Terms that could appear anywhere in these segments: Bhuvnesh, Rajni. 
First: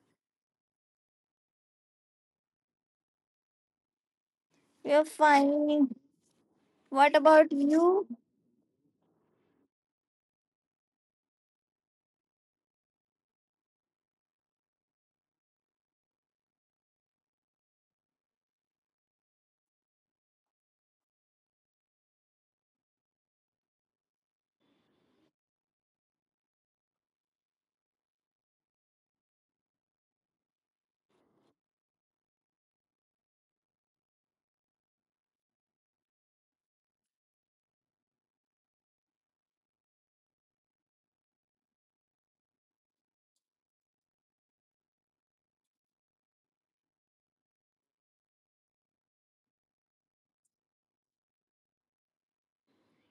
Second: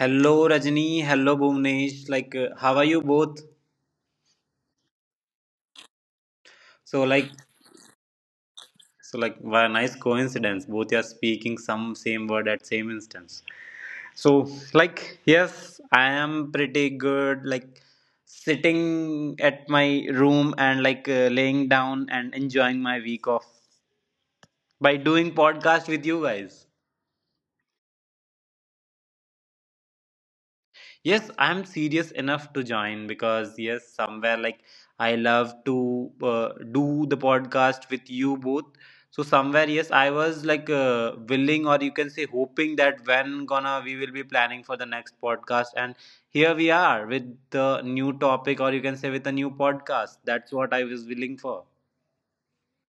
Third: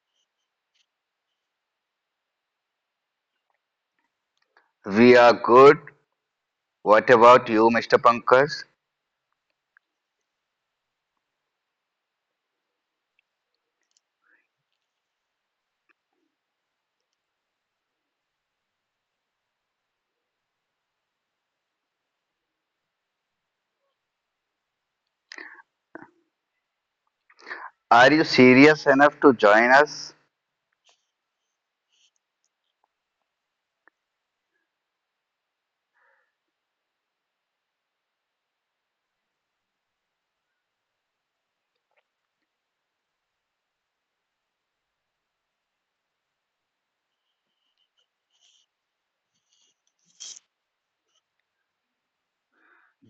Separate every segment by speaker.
Speaker 1: Hello Rajni, hello Bhuvnesh. How are you both?
Speaker 2: We are
Speaker 3: We are good.
Speaker 2: fine.
Speaker 3: What
Speaker 2: What
Speaker 1: So,
Speaker 3: about
Speaker 2: about
Speaker 1: like,
Speaker 3: you, Mr.
Speaker 2: you?
Speaker 3: Pankaj?
Speaker 1: what a nice coincidence. Both are speaking some same word at same instance. So, yes, I am pretty good. Sitting at my room and laying down and enjoying my week off by doing podcast with you guys.
Speaker 3: Are you serious enough to join us?
Speaker 1: Yes, I'm serious enough to join because yes, somewhere like I love to do the podcast with you both. So somewhere yes, I was willing or you can say hoping that when gonna we will be planning for the next podcast and here we are with the new topic or you can say with a new podcast. That's what I was willing for.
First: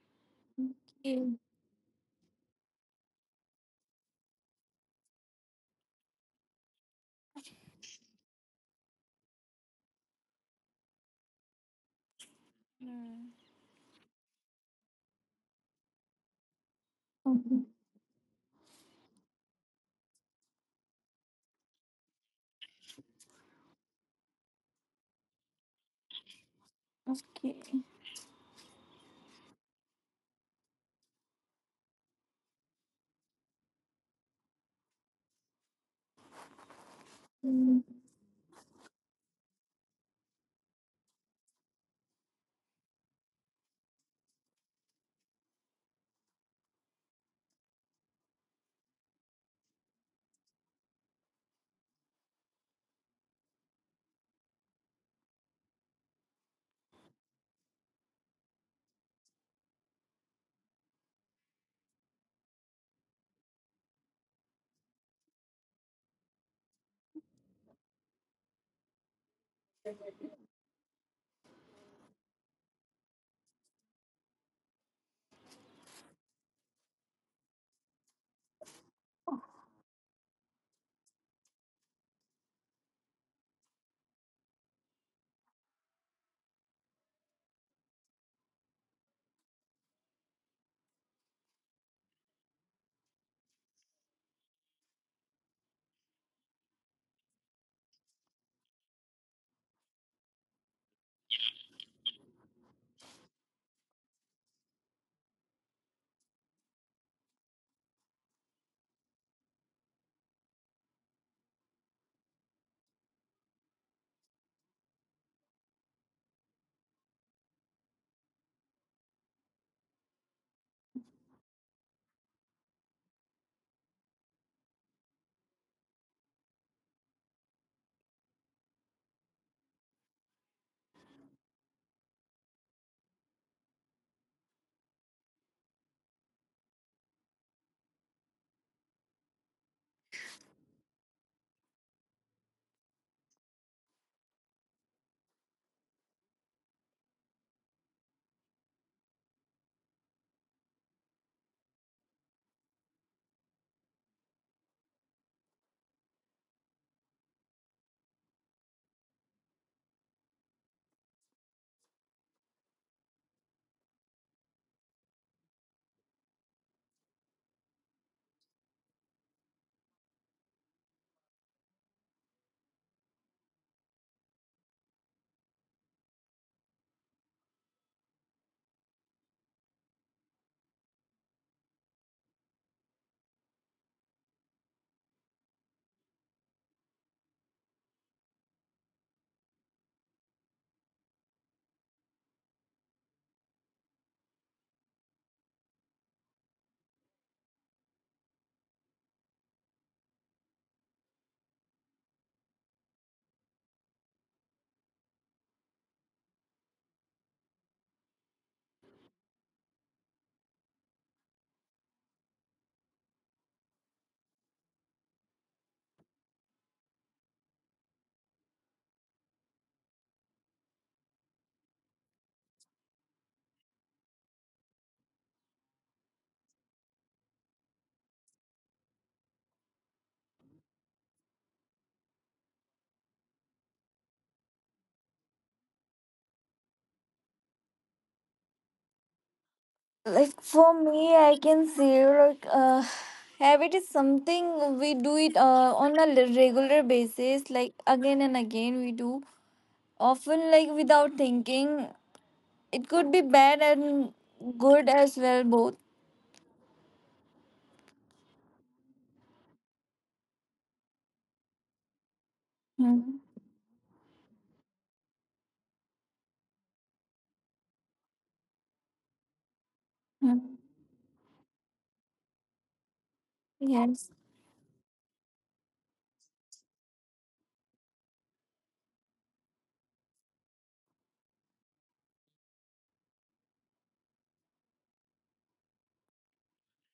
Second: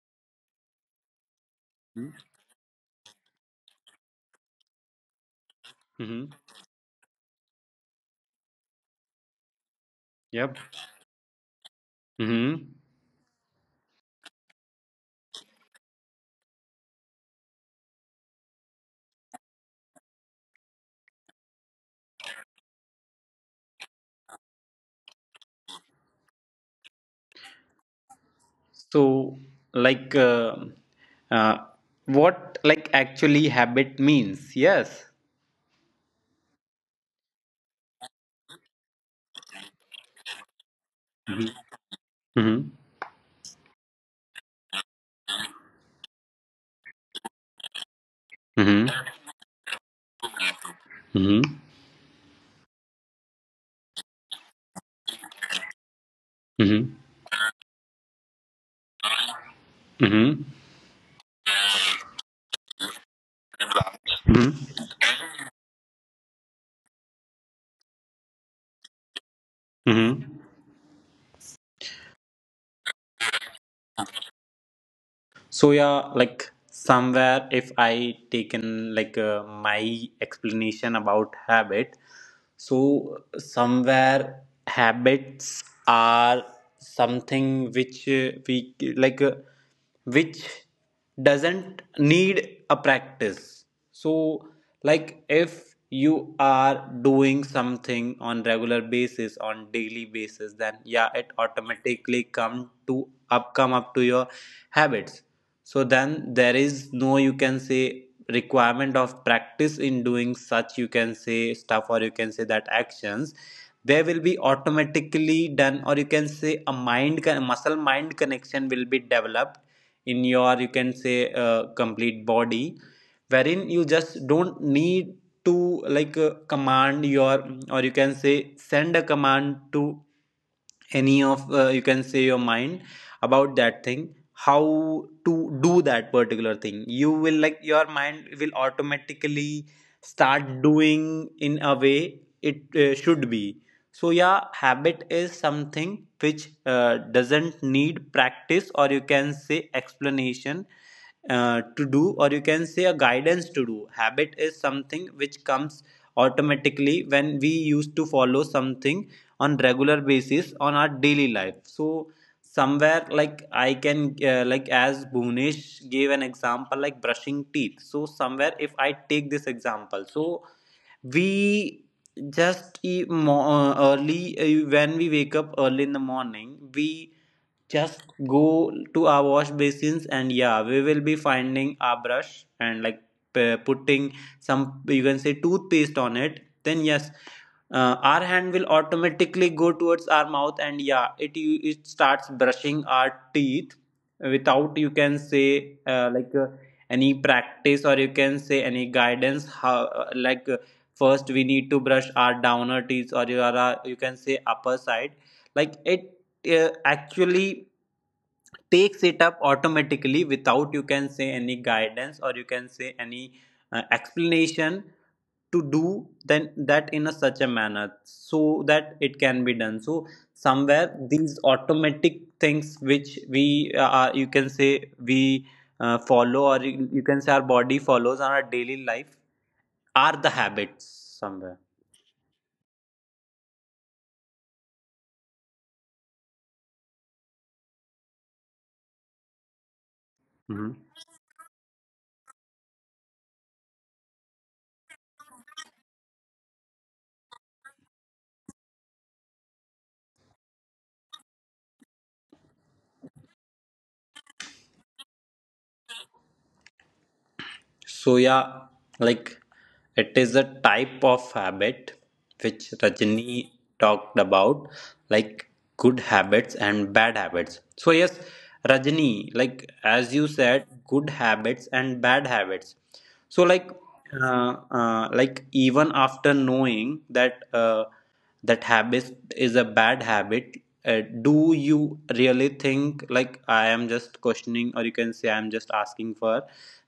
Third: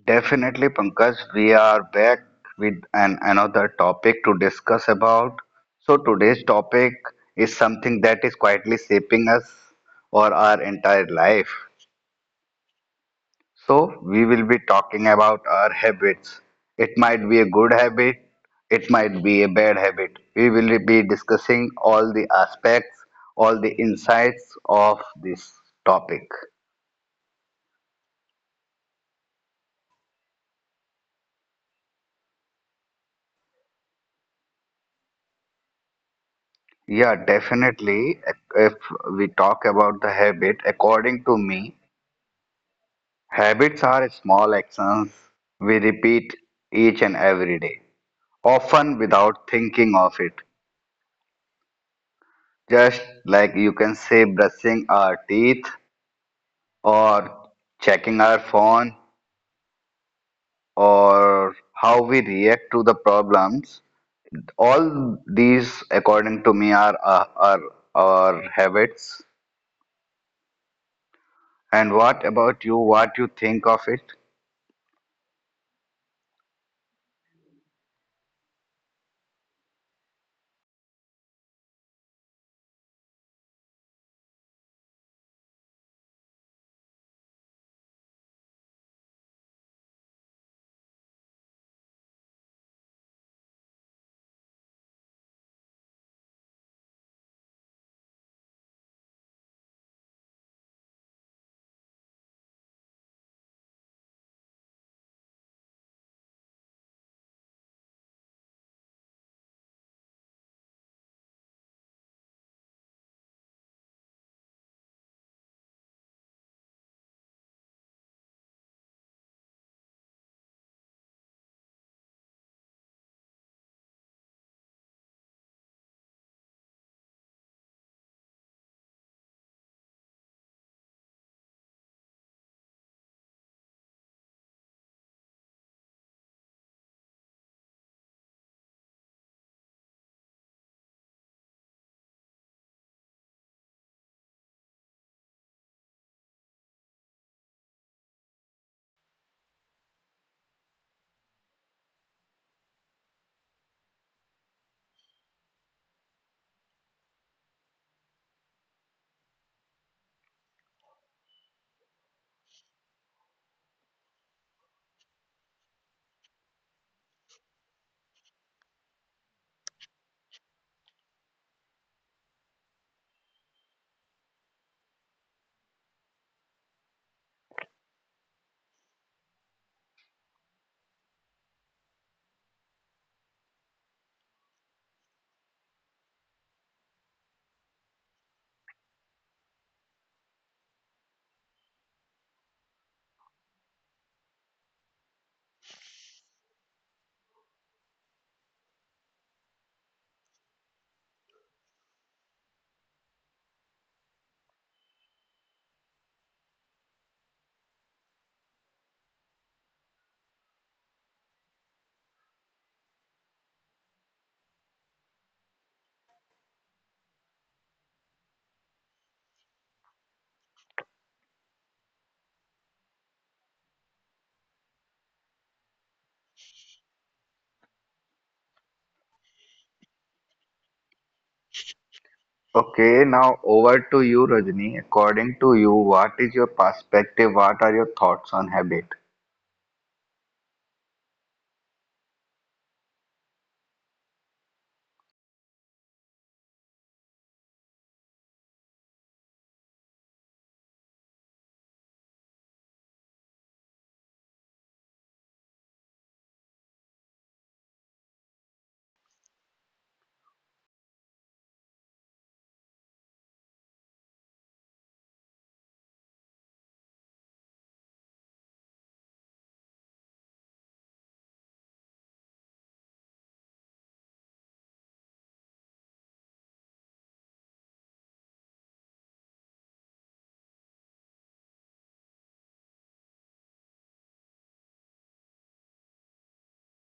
Speaker 3: Definitely, Pankaj,
Speaker 2: Okay.
Speaker 3: we are back with another topic to discuss about. So,
Speaker 1: Mm-hmm.
Speaker 3: today's topic is something that is quietly shaping us or
Speaker 1: Yep.
Speaker 3: our entire life.
Speaker 1: Mm-hmm.
Speaker 2: Mm.
Speaker 3: So, we will be talking about our habits. It might be a
Speaker 2: Okay.
Speaker 3: good habit, it might be a bad habit. We will be discussing all the aspects, all the insights of this topic.
Speaker 2: Okay.
Speaker 1: So, like, uh, uh, what like actually habit means? Yes.
Speaker 3: Yeah,
Speaker 2: Mm.
Speaker 3: definitely. If we talk about the habit, according to me,
Speaker 1: Mhm.
Speaker 3: habits are small actions we repeat each and every day, often
Speaker 1: Mhm.
Speaker 3: without thinking of it.
Speaker 1: Mhm.
Speaker 3: Just like you can say brushing our teeth
Speaker 1: Mhm.
Speaker 3: or checking our phone
Speaker 1: Mhm.
Speaker 3: or how we react to the problems.
Speaker 1: Mhm.
Speaker 3: All these according to me are habits.
Speaker 1: Mhm.
Speaker 3: And what about you, what you think of it?
Speaker 1: So yeah, like somewhere if I taken my explanation about habit, so somewhere habits are something which we which doesn't need a practice. So like if you are doing something on regular basis on daily basis then yeah it automatically come up to your habits, so then there is no you can say requirement of practice in doing such you can say stuff or you can say that actions, they will be automatically done or you can say a muscle mind connection will be developed in your you can say complete body, wherein you just don't need to command your or you can say send a command to any of you can say your mind about that thing how to do that particular thing. You will like your mind will automatically start doing in a way it should be. So yeah, habit is something which doesn't need practice or you can say explanation to do or you can say a guidance to do. Habit is something which comes automatically when we used to follow something on regular basis on our daily life. So somewhere like I can as Bhunesh gave an example like brushing teeth. So somewhere if I take this example, so we just e- mo- early when we wake up early in the morning, we just go to our wash basins and yeah, we will be finding our brush and like putting some you can say toothpaste on it. Then yes, our hand will automatically go towards our mouth and yeah, it starts brushing our teeth without you can say any practice or you can say any guidance how uh, like uh, first we need to brush our downer teeth or your you can say upper side. Like it actually takes it up automatically without you can say any guidance or you can say any explanation to do then that in a such a manner so that it can be done. So somewhere these automatic things which we you can say we follow or you can say our body follows on our daily life are the habits somewhere.
Speaker 3: Okay, now over to you, Rajni. According to you, what is your perspective, what are your thoughts on habit?
Speaker 2: Like for
Speaker 1: Mhm.
Speaker 2: me, I can say habit is something we do it on a regular basis, like again and again we do. Often, like without thinking, it could be bad and good as well, both.
Speaker 1: So yeah, like it is a type of habit which
Speaker 2: Mm-hmm.
Speaker 1: Rajni talked about, like good habits and bad habits. So yes, Rajni, like as you said, good habits and bad habits. So
Speaker 2: Yes.
Speaker 1: like even after knowing that. That habit is a bad habit, do you really think like I am just questioning or you can say I'm just asking for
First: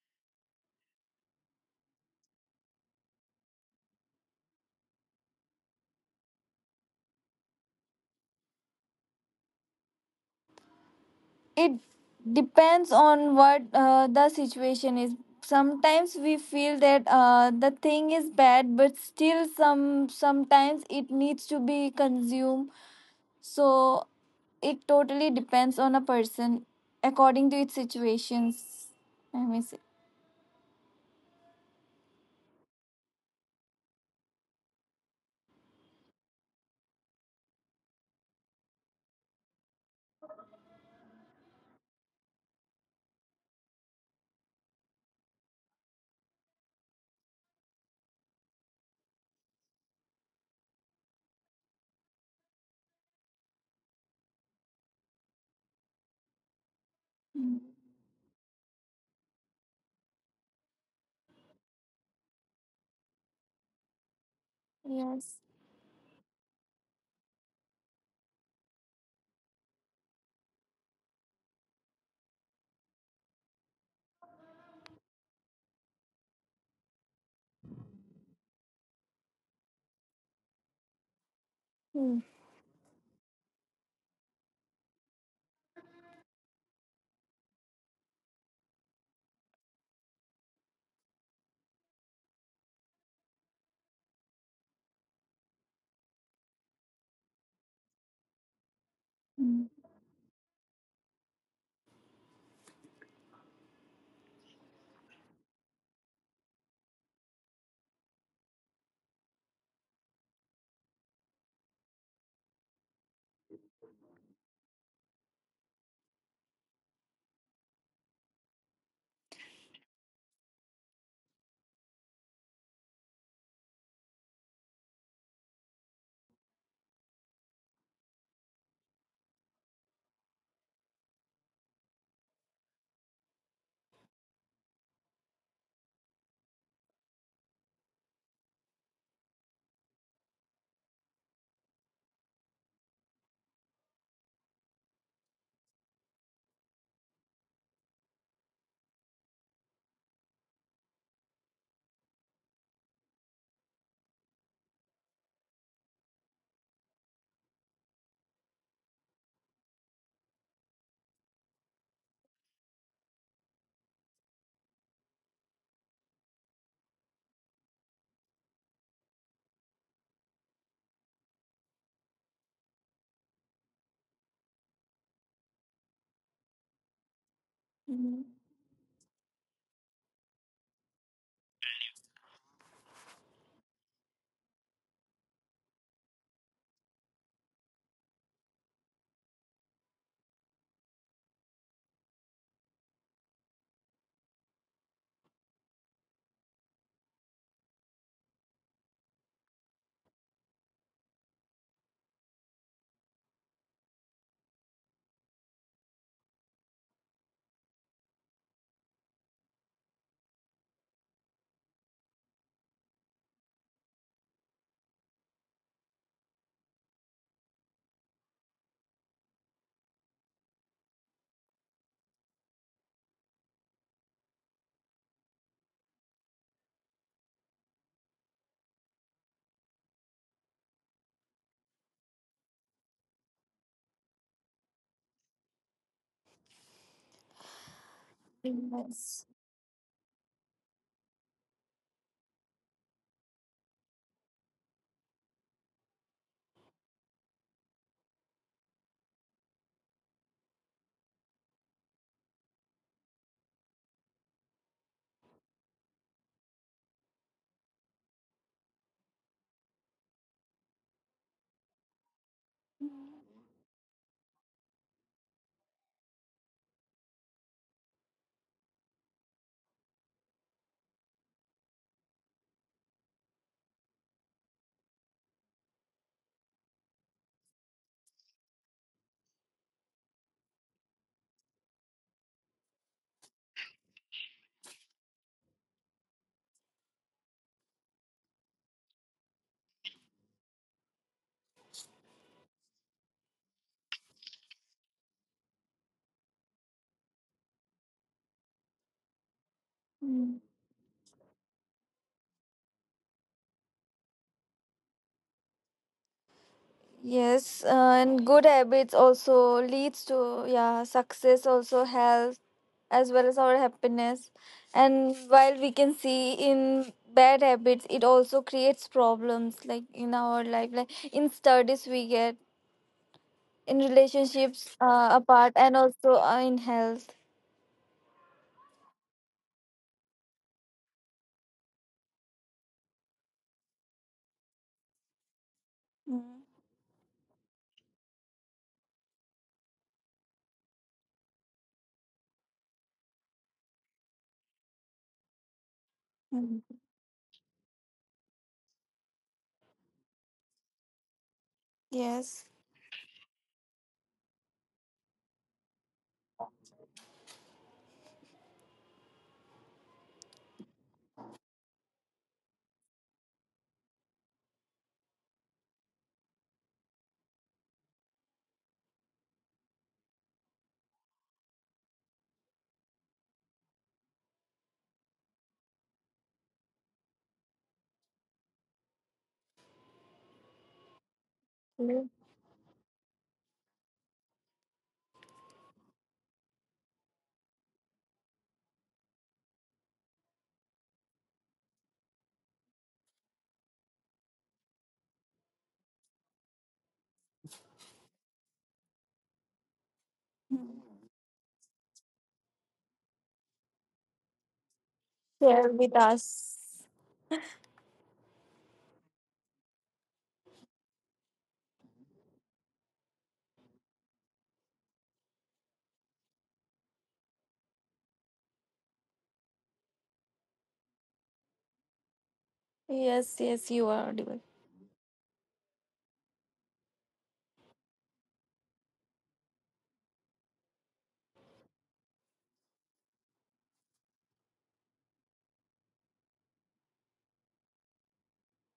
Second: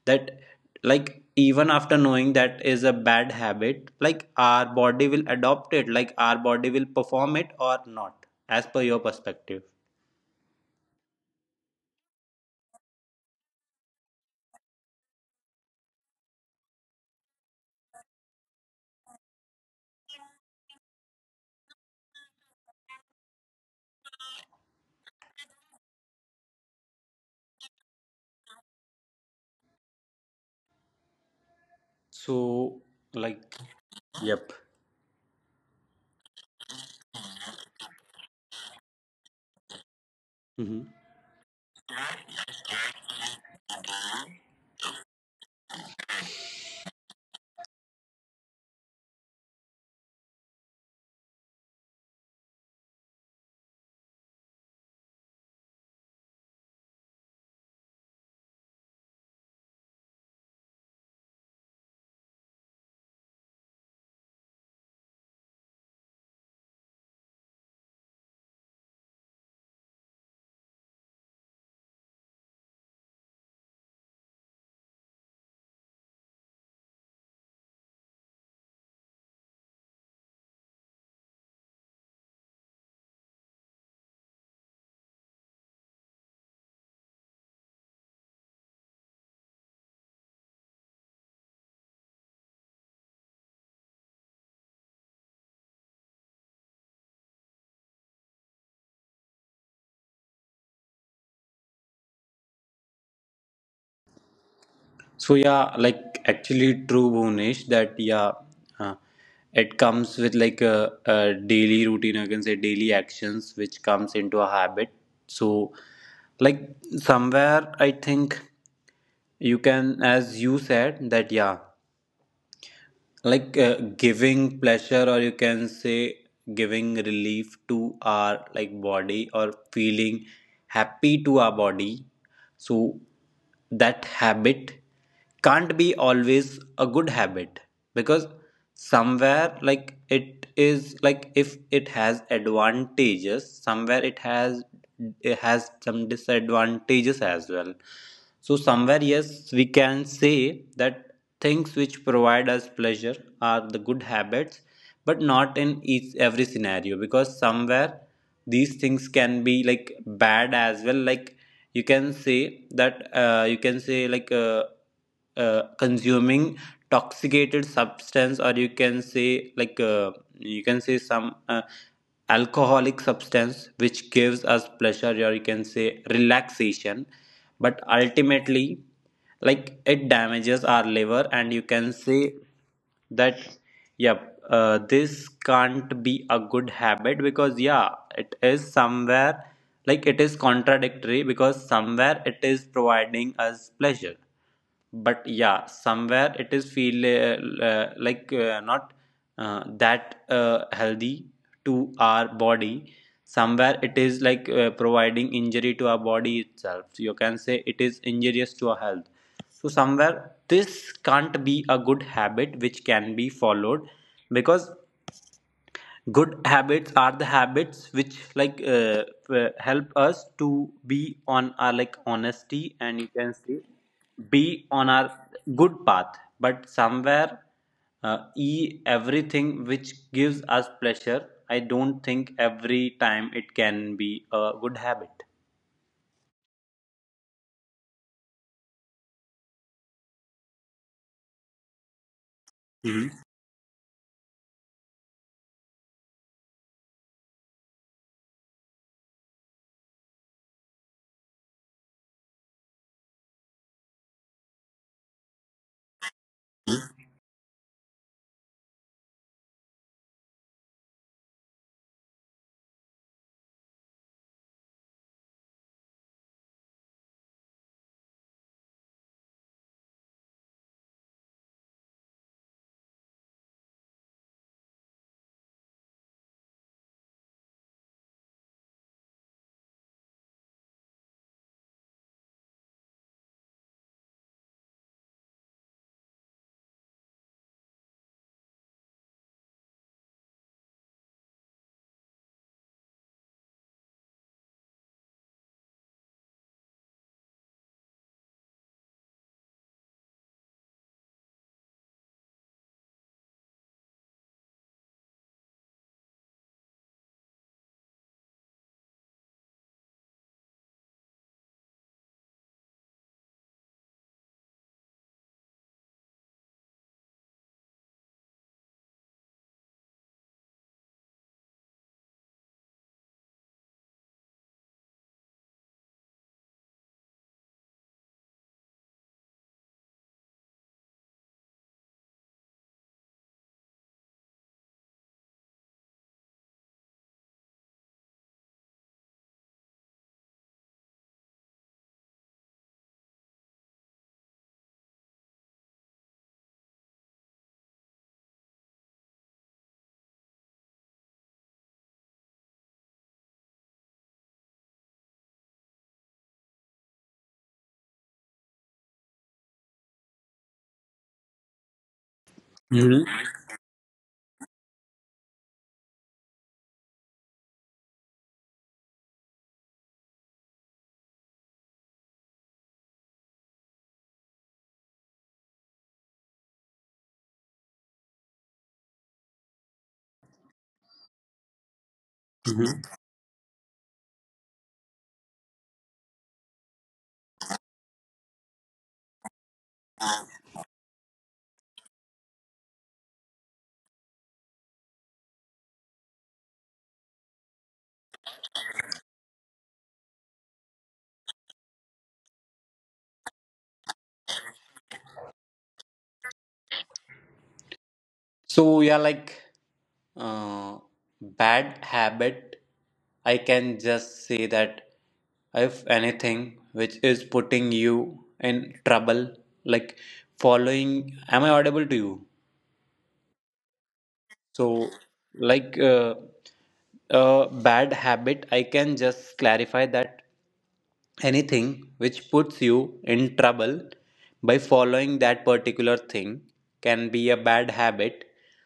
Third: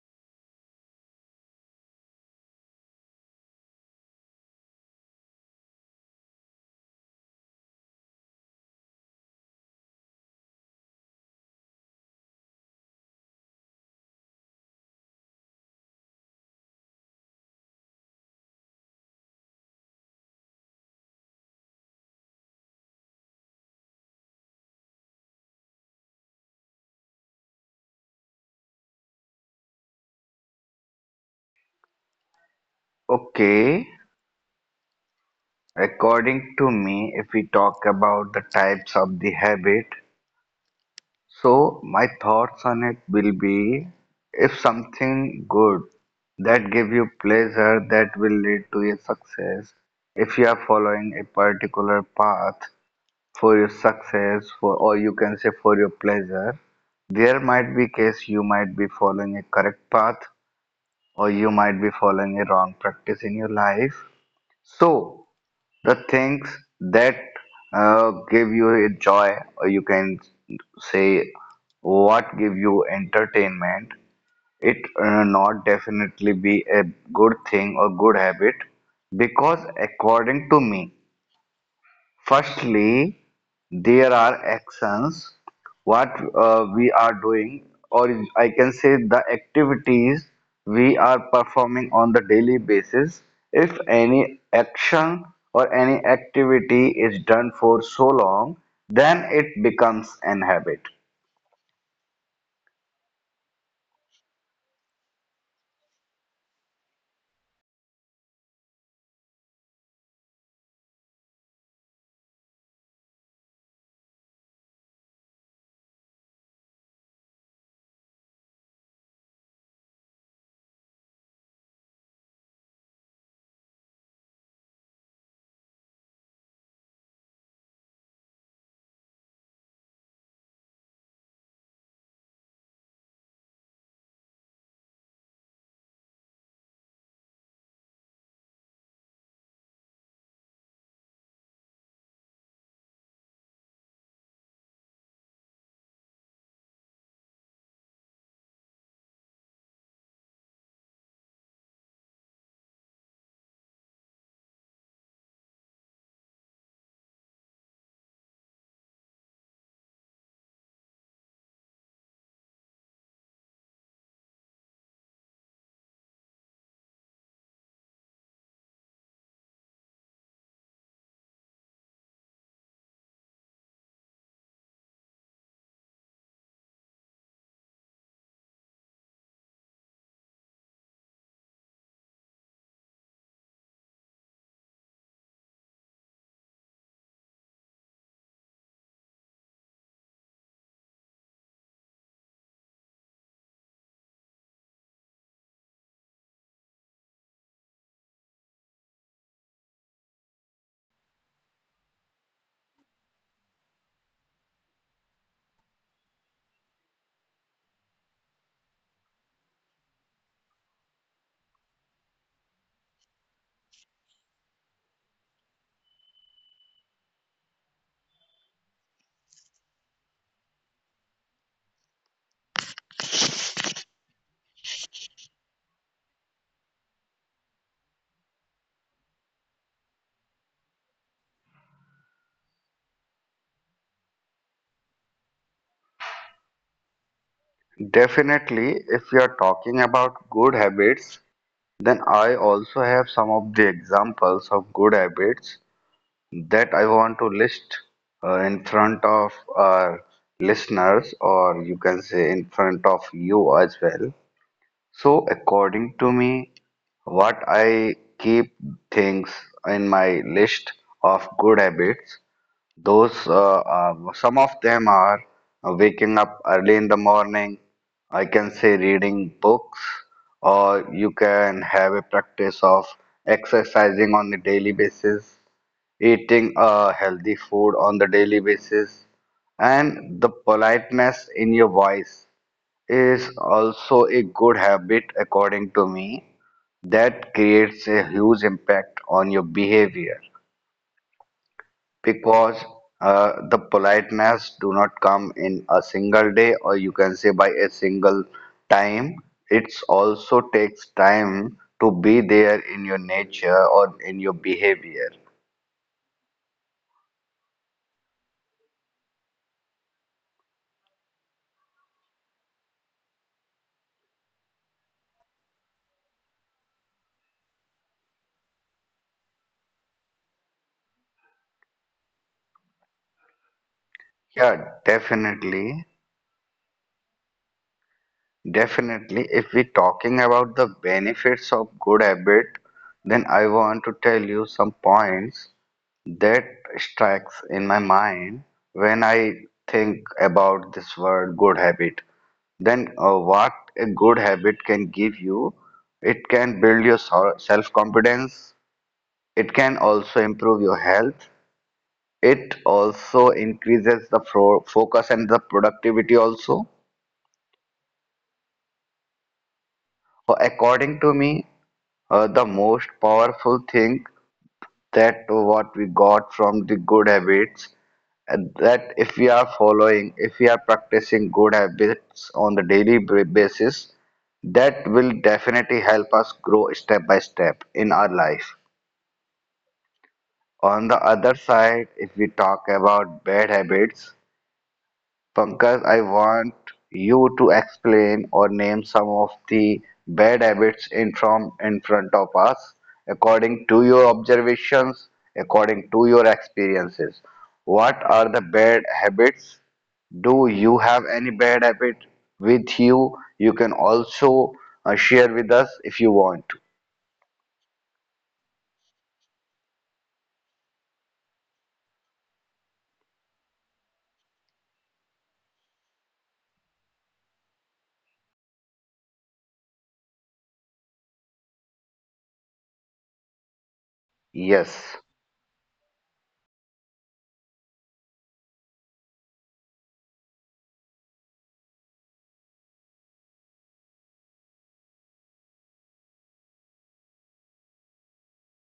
Speaker 1: that, like even after knowing that is a bad habit, like our body will adopt it, like our body will perform it or not as per your perspective?
Speaker 2: It depends on what the situation is. Sometimes we feel that the thing is bad, but still sometimes it needs to be consumed. So it totally depends on a person according to its situations, I may say.
Speaker 1: So like,
Speaker 3: Okay,
Speaker 1: yep.
Speaker 3: according to me, if we talk about the types of the habit,
Speaker 1: Mm-hmm.
Speaker 3: so my thoughts on it will be, if something good that give you pleasure, that will lead to your success. If you are following a particular path for your success, for or you can say for your pleasure, there might be case you might be following a correct path, or you might be following a wrong practice in your life. So
Speaker 2: Yes.
Speaker 3: the things that give you a joy, or you can say what give you entertainment, it not definitely be a good thing or good habit, because according to me,
Speaker 2: Hmm.
Speaker 3: firstly, there are actions, what we are doing, or I can say the activities we are performing on the daily basis. If any action or any activity is done for so long, then it becomes an habit.
Speaker 1: So yeah, like actually true, Bhunesh, that yeah, uh, it comes with like a daily routine. I can say daily actions, which comes into a habit. So, like somewhere, I think you can, as you said, that yeah, giving pleasure or you can say giving relief to our like body or feeling happy to our body, so that habit can't be always a good habit because somewhere like it is like if it has advantages somewhere it has some disadvantages as well. So somewhere yes, we can say that things which provide us pleasure are the good habits, but not in each every scenario because somewhere these things can be like bad as well. Like you can say that you can say consuming toxicated substance or you can say you can say some alcoholic substance which gives us pleasure or you can say relaxation, but
Speaker 2: Hmm.
Speaker 1: ultimately like it damages our liver and you can say that yep, this can't be a good habit because yeah, it is somewhere like it is contradictory because somewhere it is providing us pleasure but yeah somewhere it is feel like not that healthy to our body. Somewhere it is providing injury to our body itself. You can say it is injurious to our health. So somewhere this can't be a good habit which can be followed because good habits are the habits which help us to be on our like honesty and you can say be on our good path. But somewhere e everything which gives us pleasure, I don't think every time it can be a good habit.
Speaker 3: Definitely, if we
Speaker 2: Yes.
Speaker 3: are talking about good habits, then I also have
Speaker 1: Hmm.
Speaker 3: some of the examples of good habits that I want to list in front of our listeners, or you can say in front of you as well. So, according to me, what I keep things in my list of good habits, those some of them are waking up early in the morning. I can say reading books, or you can have a practice of exercising on a daily basis, eating a healthy food on the daily basis, and the politeness in your voice is also a good habit according to me, that creates a huge impact on your behavior. Because the politeness do not come in a single day, or you can say by a single time. It's
Speaker 2: Hmm.
Speaker 3: also takes time to be there in your nature or in your behavior.
Speaker 2: Yes, and good habits also leads to, yeah, success, also health, as well as our happiness. And while we can see in bad habits, it also creates problems like in our life, like in studies we get, in
Speaker 3: Yeah,
Speaker 2: relationships apart, and
Speaker 3: definitely.
Speaker 2: also in health.
Speaker 3: Definitely, if we're talking about the benefits of good habit, then I want to tell you some points
Speaker 2: Mm,
Speaker 3: that strikes in my mind when I think about this word good habit. Then, what a good habit can give you, it can
Speaker 2: mm.
Speaker 3: build your self-confidence, it can also improve your health,
Speaker 2: Yes.
Speaker 3: it also increases the fro focus and the productivity also. So according to me, the most
Speaker 1: Hmm.
Speaker 3: powerful thing that what we got from the good habits, and that if we are following, if we are practicing good habits on the daily basis, that will definitely help us grow step by step in our life. On the other side,
Speaker 2: Mm,
Speaker 3: if we talk
Speaker 1: Hmm.
Speaker 3: about bad habits, Pankaj, I want you to explain or name some of the bad habits in front of us, according to your observations, according to your experiences. What are the bad habits? Do you
Speaker 2: mm.
Speaker 3: have any bad habit with you? You can also share with us
Speaker 2: Share with
Speaker 3: if you
Speaker 2: us.
Speaker 3: want to.
Speaker 1: So yeah, uh, bad habit, I can just say that if anything which is putting you in trouble, like following, am I audible to you?
Speaker 2: Yes, yes, you are audible.
Speaker 3: Yes.
Speaker 1: So, like uh, a bad habit, I can just clarify that anything which puts you in trouble by following that particular thing can be a bad habit.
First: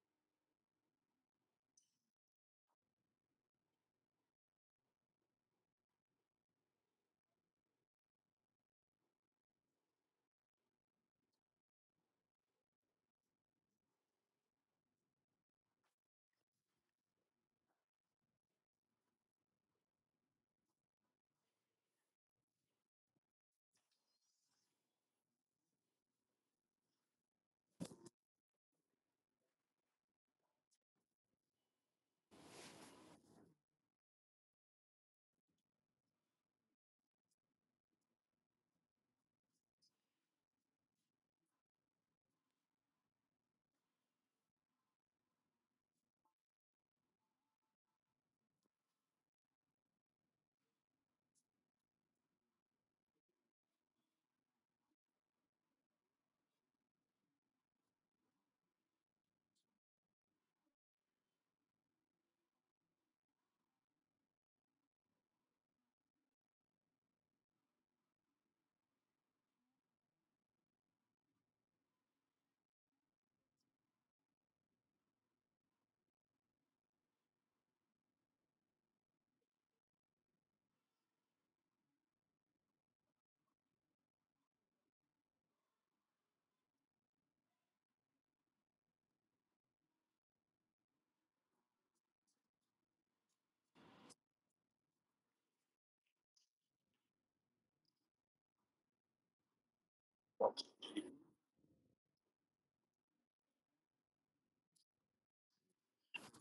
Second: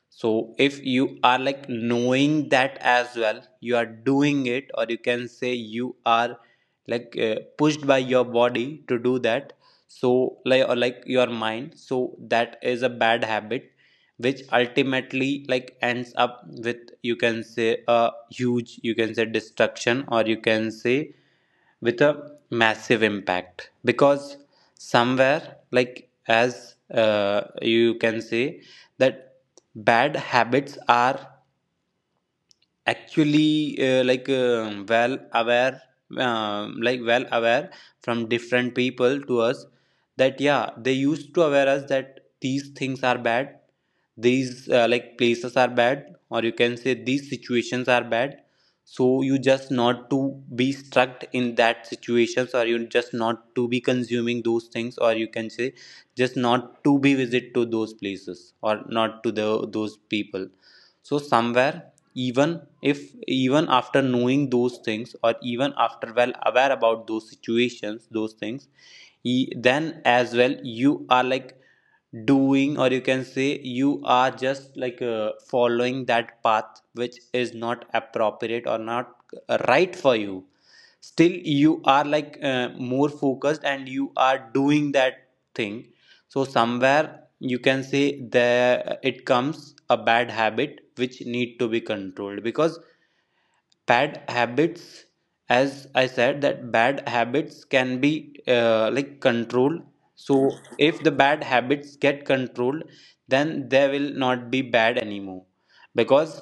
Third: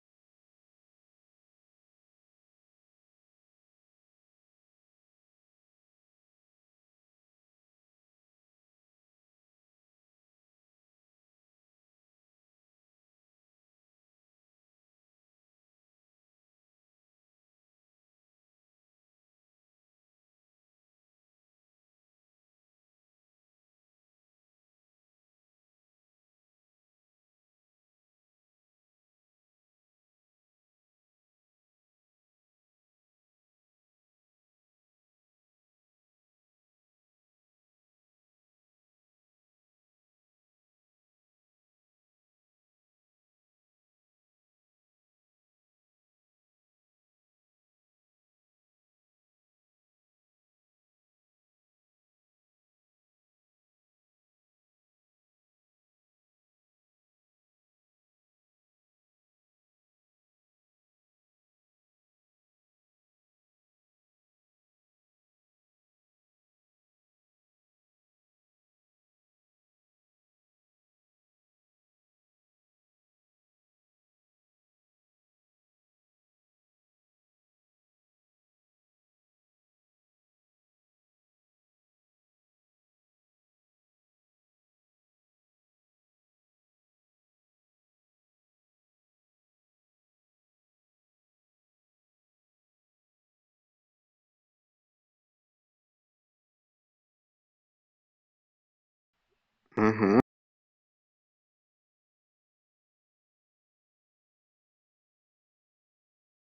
Speaker 1: So, if you are like knowing that as well, you are doing it, or you can say you are pushed by your body to do that. So, like, or like your mind, so that is a bad habit which ultimately like ends up with you can say a huge you can say destruction or you can say with a massive impact because somewhere like as you can say that bad habits are actually well aware, well aware from different people to us, that yeah they used to aware us that these things are bad, these like places are bad or you can say these situations are bad. So you just not to be stuck in that situations or you just not to be consuming those things or you can say just not to be visit to those places or not to the those people. So somewhere even if even after knowing those things or even after well aware about those situations those things, then as well you are like doing or you can say you are just following that path which is not appropriate or not right for you. Still you are more focused and you are doing that thing. So somewhere you can say there it comes a bad habit which need to be controlled because bad habits, as I said that bad habits can be controlled.
Speaker 3: Mm-hmm.
Speaker 1: So if the bad habits get controlled then they will not be bad anymore because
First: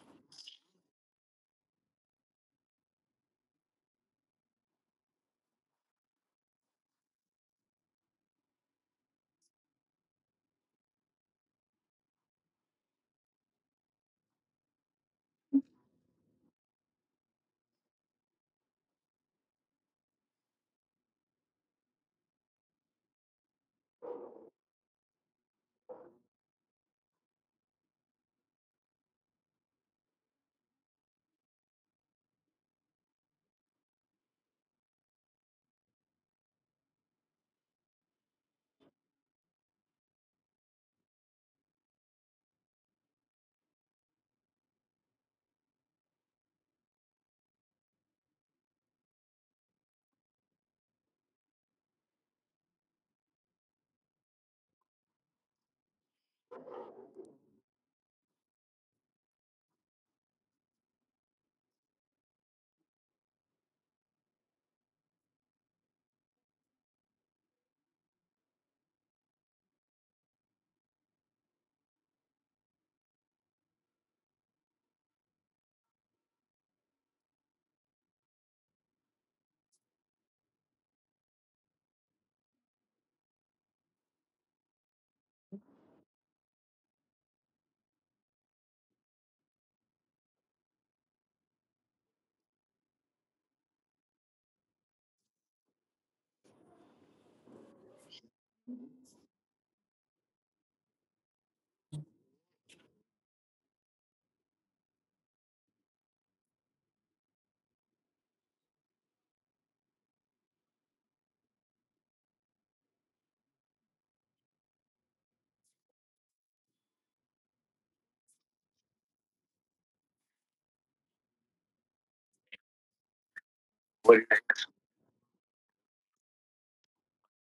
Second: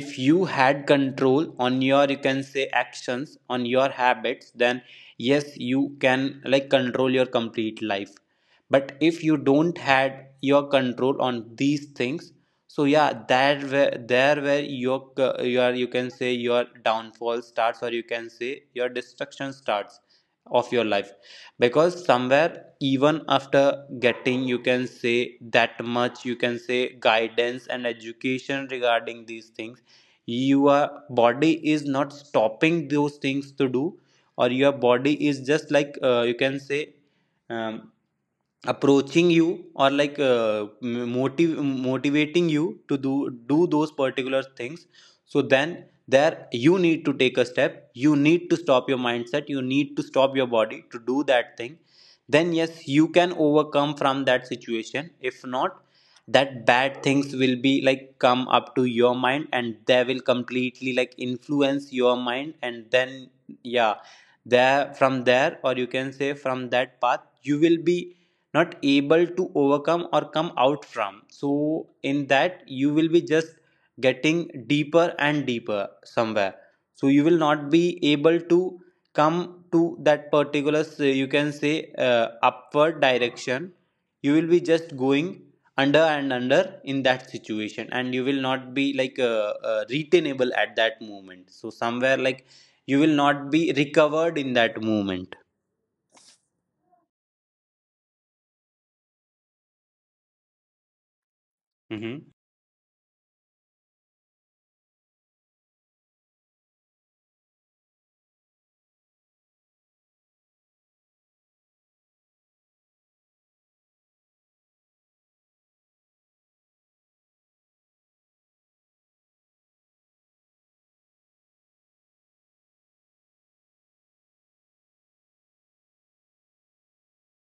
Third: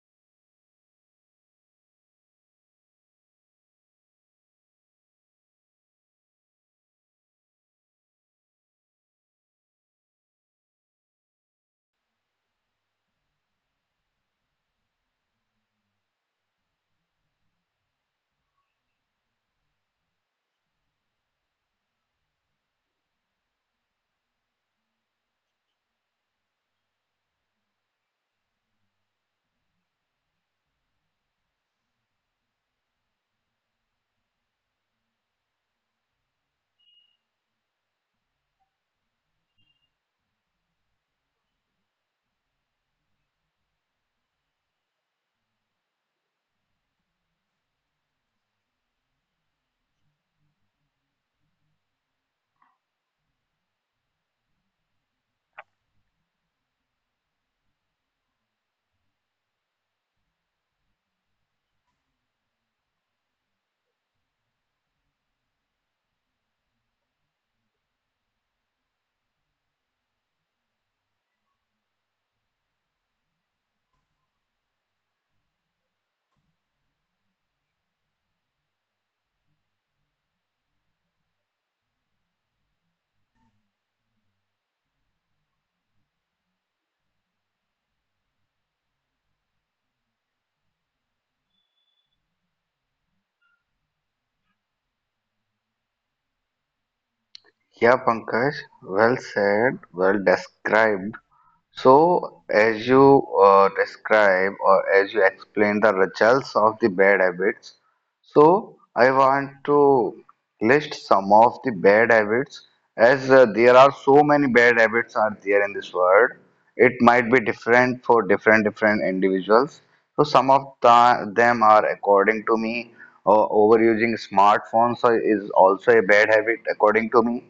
Speaker 1: if you had control on your you can say actions on your habits, then yes you can like control your complete life. But if you don't had your control on these things, so yeah, that where there where your your you can say your downfall starts or you can say your destruction starts of your life. Because somewhere even after getting you can say that much you can say guidance and education regarding these things, your body is not stopping those things to do or your body is just you can say um, approaching you or motiv- motivating you to do those particular things. So then there you need to take a step, you need to stop your mindset, you need to stop your body to do that thing. Then yes, you can overcome from that situation. If not, that bad things will be like come up to your mind and they will completely like influence your mind and then yeah, there from there or you can say from that path, you will be not able to overcome or come out from. So in that you will be just getting deeper and deeper somewhere, so you will not be able to come to that particular you can say upward direction. You will be just going under and under in that situation and you will not be retainable at that moment. So somewhere like you will not be recovered in that moment.
Speaker 3: Yeah, Pankaj, well said, well described.
Speaker 1: Mm-hmm.
Speaker 3: So, as you describe or as you explain the results of the bad habits, so I want to list some of the bad habits, as there are so many bad habits are there in this world. It might be different for different different individuals. So some of the, them are according to me, overusing smartphones is also a bad habit according to me,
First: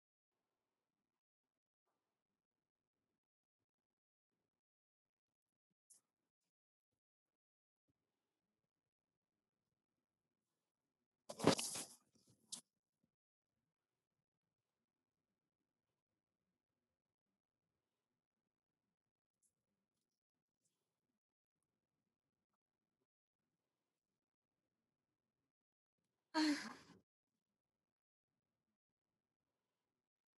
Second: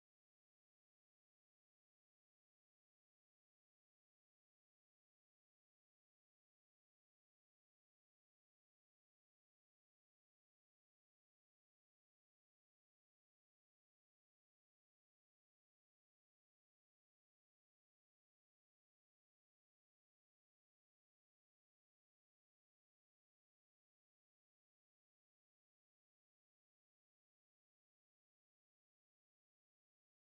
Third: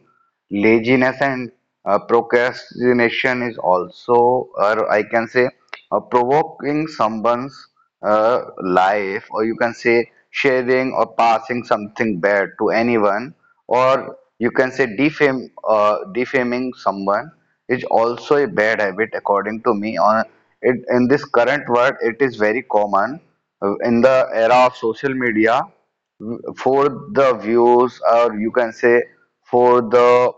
Speaker 3: laziness and procrastination is also, or I can say, provoking someone's life, or you can say sharing or passing something bad to anyone, or you can say defaming someone is also a bad habit according to me. On it in this current world, it is very common in the era of social media for the views, or you can say for the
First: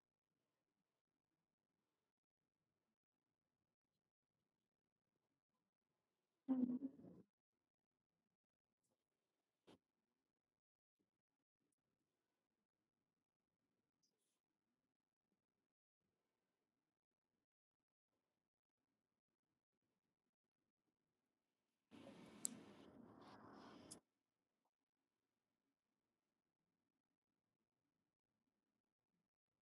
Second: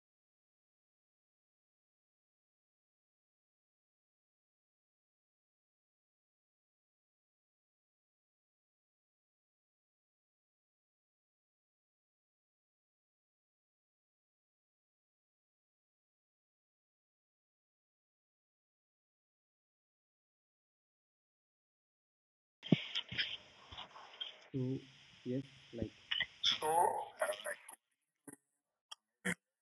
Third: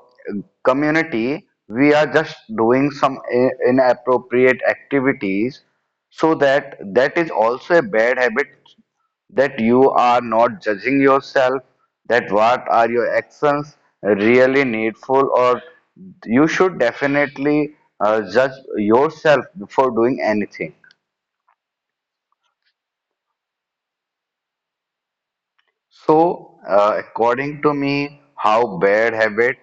Speaker 3: community, we are just doing some inappropriate activities, so
Speaker 2: Mm,
Speaker 3: that that is also a bad habit, that you are not judging yourself, that what are your actions really needful, or you should definitely judge yourself before doing anything.
Speaker 1: So yes, like
Speaker 3: So, according to me, how bad habit